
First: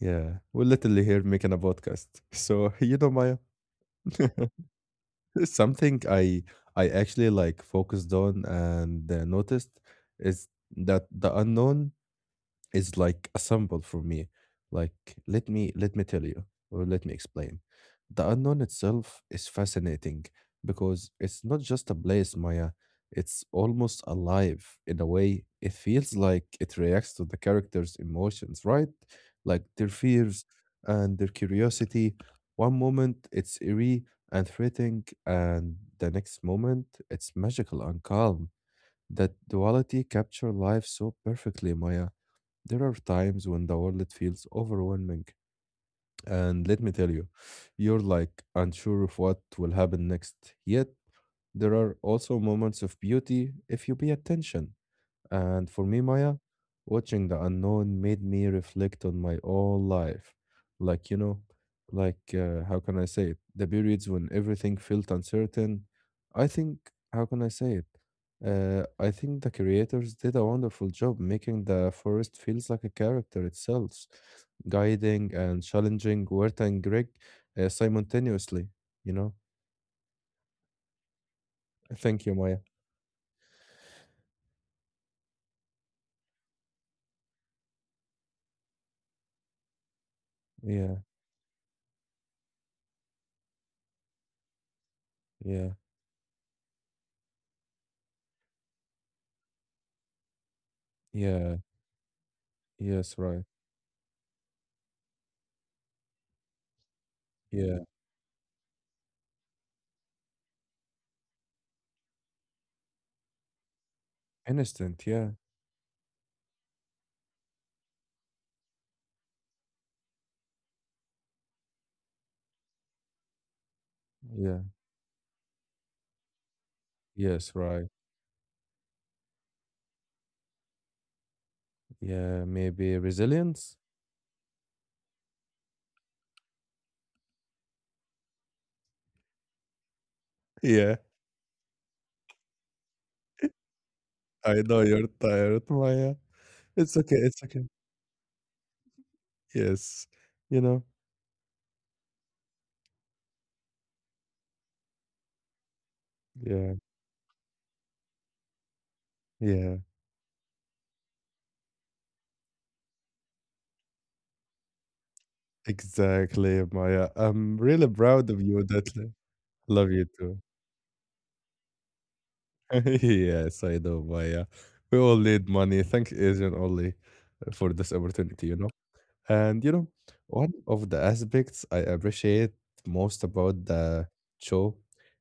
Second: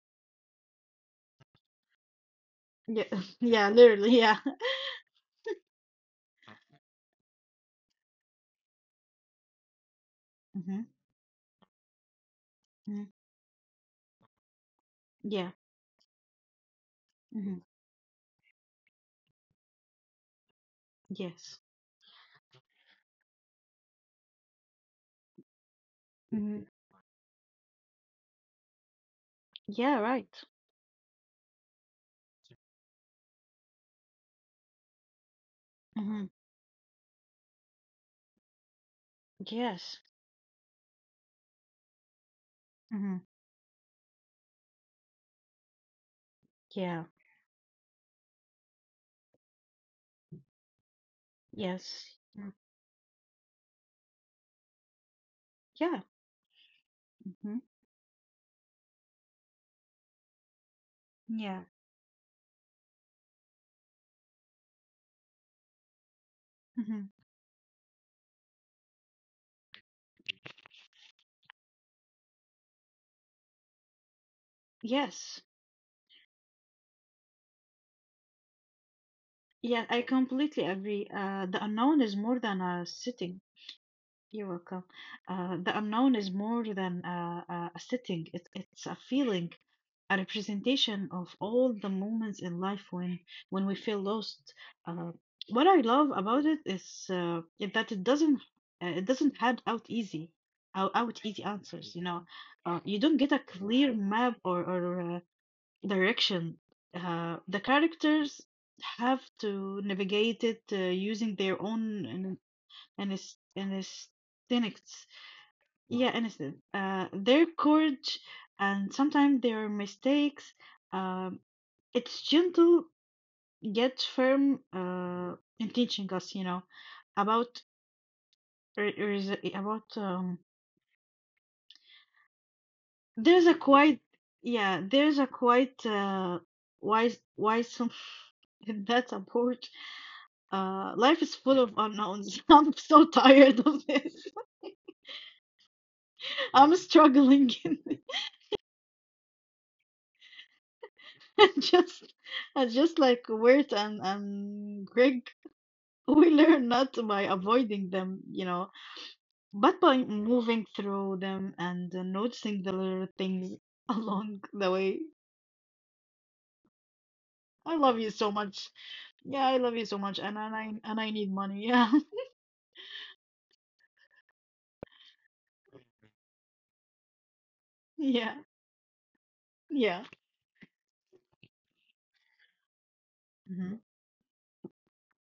Speaker 1: Yeah, we're literally here making a podcast. So you know,
Speaker 2: Yeah,
Speaker 1: Maya,
Speaker 2: yeah, literally, yeah.
Speaker 1: something I actually like focused on and noticed is
Speaker 2: Hmm.
Speaker 1: that the unknown is
Speaker 2: Hmm.
Speaker 1: like a symbol for me. Like, let
Speaker 2: Yeah.
Speaker 1: me let me tell you, or let me
Speaker 2: Hmm.
Speaker 1: explain. The unknown itself is fascinating because it's not
Speaker 2: Yes.
Speaker 1: just a place, Maya. It's almost alive in a way. It feels like
Speaker 2: Hmm.
Speaker 1: it reacts to the characters' emotions, right? Like their
Speaker 2: Yeah, right.
Speaker 1: fears and their curiosity. One moment it's eerie and threatening, and the
Speaker 2: Hmm.
Speaker 1: next moment it's magical and calm. That
Speaker 2: Yes.
Speaker 1: duality capture life so perfectly, Maya. There are
Speaker 2: Hmm.
Speaker 1: times when the world feels overwhelming, and let me
Speaker 2: Yeah.
Speaker 1: tell you, you're like unsure of what will happen next. Yet, there are
Speaker 2: Yes.
Speaker 1: also
Speaker 2: Mm.
Speaker 1: moments of beauty if you pay attention. And for
Speaker 2: Yeah.
Speaker 1: me, Maya, watching The
Speaker 2: Hmm.
Speaker 1: Unknown made me reflect on my own life. Like, you know,
Speaker 2: Yeah.
Speaker 1: like, how can I say it? The periods when everything felt uncertain. I think,
Speaker 2: Hmm.
Speaker 1: how can I say it? I think the creators did a wonderful job making the forest feels like a character itself, guiding
Speaker 2: Yes.
Speaker 1: and challenging Huerta and Greg simultaneously, you know?
Speaker 2: Yeah, I completely agree. The unknown is
Speaker 1: Thank you,
Speaker 2: more than
Speaker 1: Maya.
Speaker 2: a city. You're welcome. The unknown is more than a setting, it's a feeling, a
Speaker 1: Yeah,
Speaker 2: representation of all the moments in life when we feel lost. Uh, what
Speaker 1: yeah,
Speaker 2: I love about it is that it doesn't have out easy out easy
Speaker 1: yeah,
Speaker 2: answers. You know, you don't
Speaker 1: yes,
Speaker 2: get a
Speaker 1: right.
Speaker 2: clear map, or direction. The
Speaker 1: Yeah,
Speaker 2: characters have to navigate it using their own Anesthetics.
Speaker 1: innocent. Yeah,
Speaker 2: Yeah, anesthetic. Their courage and sometimes their mistakes. Um, it's gentle yet firm
Speaker 1: yeah.
Speaker 2: in teaching us, you know, about
Speaker 1: Yes, right.
Speaker 2: about.
Speaker 1: Yeah, maybe
Speaker 2: There's a
Speaker 1: resilience?
Speaker 2: quite yeah. There's a quite wise, wise some in that approach.
Speaker 1: Yeah,
Speaker 2: Life is full of unknowns. I'm so tired of this.
Speaker 1: I know you're tired, Maya.
Speaker 2: I'm
Speaker 1: It's okay, it's
Speaker 2: struggling.
Speaker 1: okay. Yes, you know?
Speaker 2: Just, just like Wirt and Greg, we learn
Speaker 1: Yeah,
Speaker 2: not by avoiding them, you know, but
Speaker 1: yeah,
Speaker 2: by moving through them and noticing the little things along the way.
Speaker 1: exactly, Maya. I'm
Speaker 2: I
Speaker 1: really
Speaker 2: love you
Speaker 1: proud
Speaker 2: so
Speaker 1: of you,
Speaker 2: much.
Speaker 1: that
Speaker 2: Yeah, I love you
Speaker 1: love
Speaker 2: so
Speaker 1: you
Speaker 2: much, and
Speaker 1: too.
Speaker 2: I need money. Yeah,
Speaker 1: Yes, I know, Maya. We all need money. Thank Asian only for this
Speaker 2: yeah,
Speaker 1: opportunity, you know? And you know,
Speaker 2: yeah.
Speaker 1: one of the aspects I appreciate most about
Speaker 2: Hmm.
Speaker 1: the show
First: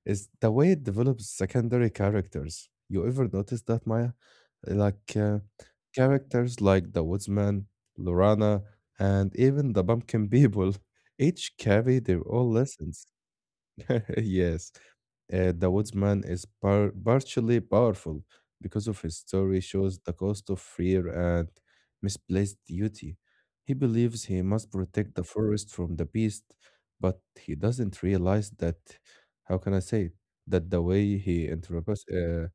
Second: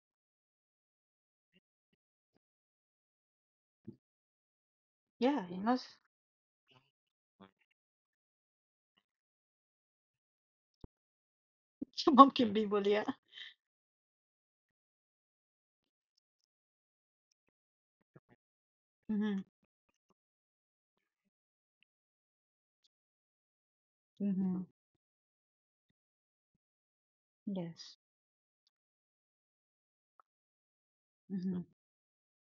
Speaker 1: is the way it develops secondary characters. You ever notice that, Maya? Like
Speaker 2: Yeah, you know,
Speaker 1: characters like the woodsman, Lorana, and even the pumpkin people each carry their
Speaker 2: monkey
Speaker 1: own
Speaker 2: people. Yeah.
Speaker 1: lessons. Yes, The Woodsman is partially powerful because of his
Speaker 2: Hmm.
Speaker 1: story shows the cost of fear and misplaced duty. He believes he
Speaker 2: Hmm.
Speaker 1: must protect the forest from the beast, but he
Speaker 2: Yes.
Speaker 1: doesn't realize that, how can I say it, that the way he
Speaker 2: Hmm.
Speaker 1: interprets, uh,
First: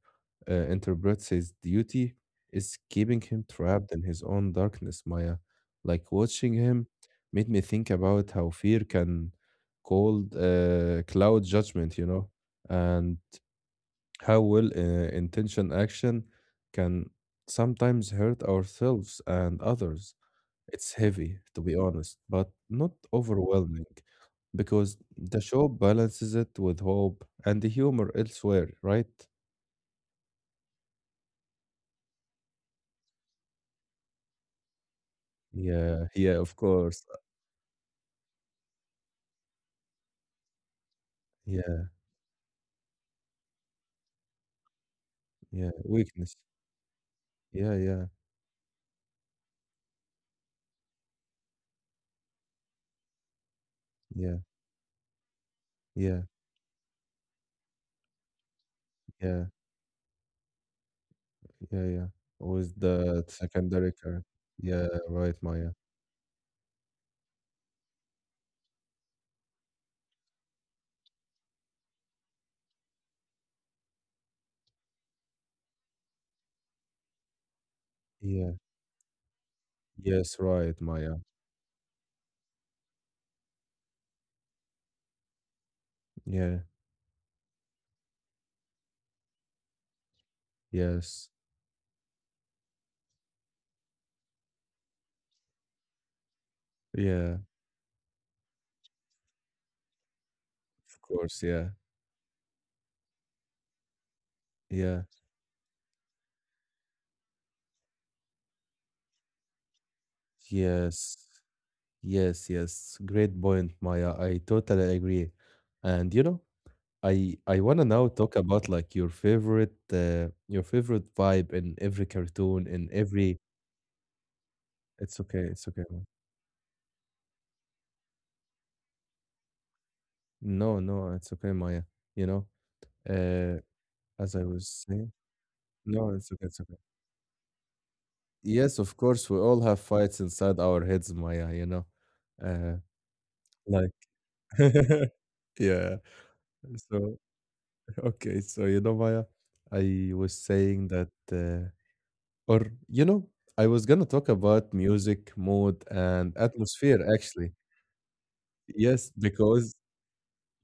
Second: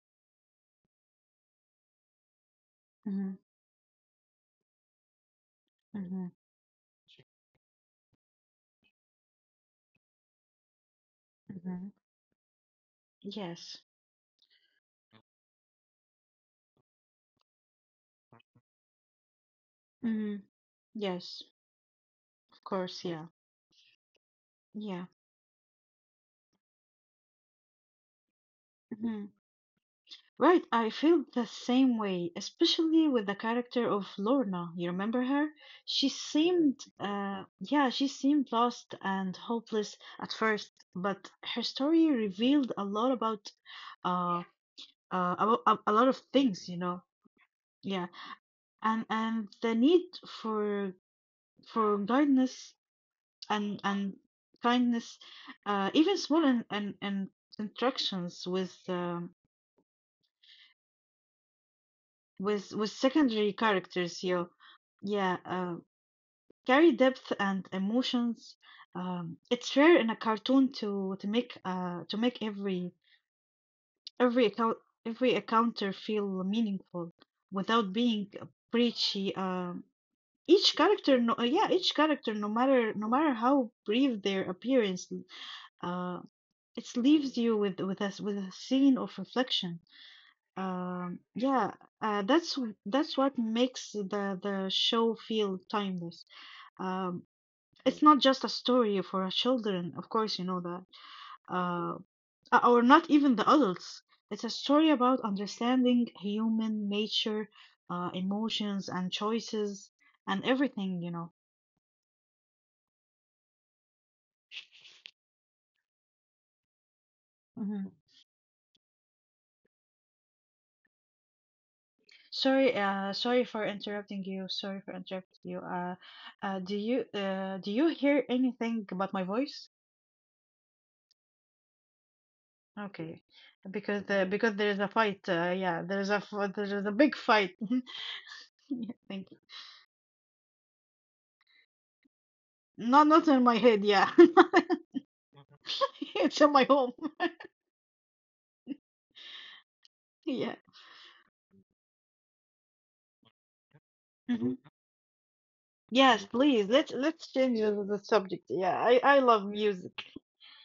Speaker 1: uh, interprets his duty is keeping
Speaker 2: Hmm.
Speaker 1: him trapped in his own darkness, Maya. Like
Speaker 2: Hmm.
Speaker 1: watching him made me think about how fear can called cloud
Speaker 2: Hmm.
Speaker 1: judgment, you know, and
Speaker 2: Yes.
Speaker 1: how well intention action can sometimes hurt ourselves and others.
Speaker 2: Hmm.
Speaker 1: It's heavy,
Speaker 2: Yes.
Speaker 1: to be honest, but
Speaker 2: Of
Speaker 1: not
Speaker 2: course. Yeah.
Speaker 1: overwhelming because
Speaker 2: Yeah.
Speaker 1: the show balances it with hope and the humor elsewhere,
Speaker 2: Mm-hmm.
Speaker 1: right?
Speaker 2: Right, I feel the same way, especially with the character of Lorna. You remember her?
Speaker 1: Yeah,
Speaker 2: She
Speaker 1: yeah, of
Speaker 2: seemed,
Speaker 1: course.
Speaker 2: yeah, she seemed lost and hopeless at first, but her
Speaker 1: Yeah,
Speaker 2: story revealed a lot uh, about
Speaker 1: yeah,
Speaker 2: a lot of
Speaker 1: weakness.
Speaker 2: things, you know.
Speaker 1: Yeah, yeah,
Speaker 2: Yeah, and the need for guidance and
Speaker 1: yeah,
Speaker 2: kindness, even
Speaker 1: yeah,
Speaker 2: small and interactions with
Speaker 1: yeah, yeah, yeah.
Speaker 2: with
Speaker 1: With
Speaker 2: with
Speaker 1: the
Speaker 2: secondary
Speaker 1: secondary
Speaker 2: characters
Speaker 1: character.
Speaker 2: you
Speaker 1: Yeah, right,
Speaker 2: yeah
Speaker 1: Maya.
Speaker 2: carry depth and emotions. It's rare in a cartoon to make to make every account, every encounter feel meaningful without being
Speaker 1: Yeah.
Speaker 2: preachy.
Speaker 1: Yes,
Speaker 2: Each
Speaker 1: right, Maya.
Speaker 2: character, each character, no matter how brief their appearance, uh
Speaker 1: Yeah,
Speaker 2: it leaves you with us with a scene of reflection.
Speaker 1: yes,
Speaker 2: Yeah, that's what makes the show feel timeless. Um,
Speaker 1: yeah,
Speaker 2: it's not just a story for children, of course, you know that,
Speaker 1: of course, yeah,
Speaker 2: uh, or not even the adults. It's a story
Speaker 1: yeah,
Speaker 2: about understanding human nature, emotions and choices and everything, you
Speaker 1: yes,
Speaker 2: know.
Speaker 1: yes, yes. Great point, Maya. I totally agree. And you know, I
Speaker 2: Hmm.
Speaker 1: wanna now talk about like your favorite vibe in every cartoon,
Speaker 2: Sorry,
Speaker 1: in every.
Speaker 2: sorry for interrupting you. Sorry for
Speaker 1: It's
Speaker 2: interrupting
Speaker 1: okay,
Speaker 2: you.
Speaker 1: it's okay, Maya.
Speaker 2: Do you do you hear anything about my voice?
Speaker 1: No, no, it's okay, Maya. You know,
Speaker 2: Okay,
Speaker 1: uh, as I
Speaker 2: because
Speaker 1: was
Speaker 2: there is a
Speaker 1: saying,
Speaker 2: fight. Yeah, there is
Speaker 1: no,
Speaker 2: a
Speaker 1: it's okay, it's
Speaker 2: there is
Speaker 1: okay.
Speaker 2: a big fight.
Speaker 1: Yes,
Speaker 2: Yeah,
Speaker 1: of
Speaker 2: thank
Speaker 1: course,
Speaker 2: you.
Speaker 1: we all have fights inside our heads, Maya. You know, uh.
Speaker 2: Not not in my head.
Speaker 1: like
Speaker 2: Yeah,
Speaker 1: yeah.
Speaker 2: it's in my home.
Speaker 1: So, okay. So, you know, Maya, I was
Speaker 2: Yeah.
Speaker 1: saying that, or, you know, I was going to talk
Speaker 2: Mhm.
Speaker 1: about music, mood,
Speaker 2: Yes,
Speaker 1: and
Speaker 2: please.
Speaker 1: atmosphere,
Speaker 2: Let's
Speaker 1: actually.
Speaker 2: change the subject. Yeah,
Speaker 1: Yes,
Speaker 2: I love
Speaker 1: because,
Speaker 2: music.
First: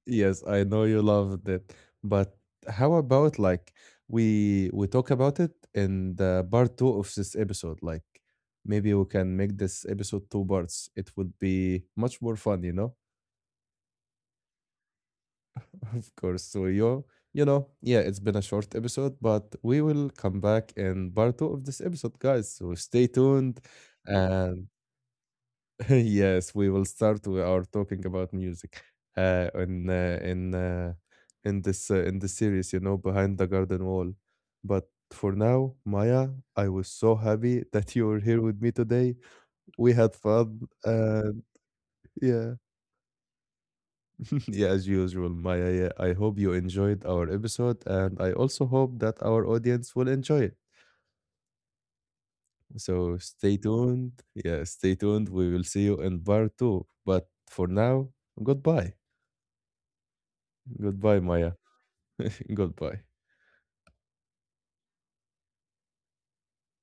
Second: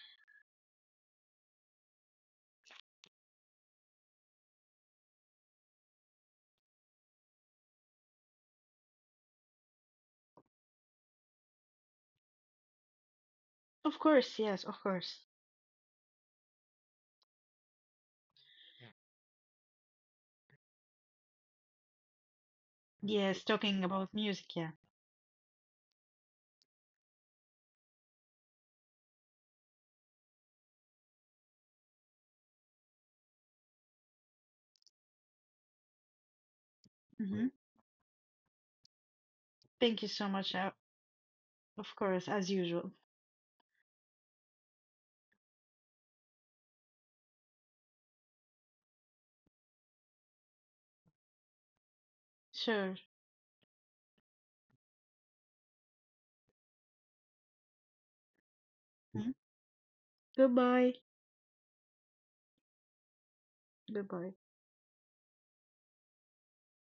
Speaker 1: yes, I know you loved it. But how about like we talk about it in the part 2 of this episode? Like maybe we can make this episode two parts. It would be much more fun, you know?
Speaker 2: Of course. Yes, of course.
Speaker 1: Of course, Suryo. You know, yeah, it's been a short episode, but we will come back in part 2 of this episode, guys. So stay
Speaker 2: Yes,
Speaker 1: tuned.
Speaker 2: talking about music.
Speaker 1: And
Speaker 2: Yeah.
Speaker 1: yes, we will start with our talking about music uh, in uh, in uh, in this series, you know, behind the garden wall. But for now, Maya, I was so
Speaker 2: Hmm.
Speaker 1: happy that you were here with me today. We
Speaker 2: Thank you
Speaker 1: had
Speaker 2: so much.
Speaker 1: fun, and
Speaker 2: Of course, as
Speaker 1: yeah.
Speaker 2: usual.
Speaker 1: Yeah, as usual, Maya. Yeah, I hope you enjoyed our episode, and I also hope that our audience will enjoy it.
Speaker 2: Sure.
Speaker 1: So stay tuned. Yeah, stay tuned. We will see you in part 2. But for now, goodbye.
Speaker 2: Mhm. Goodbye.
Speaker 1: Goodbye, Maya. goodbye.
Speaker 2: Goodbye.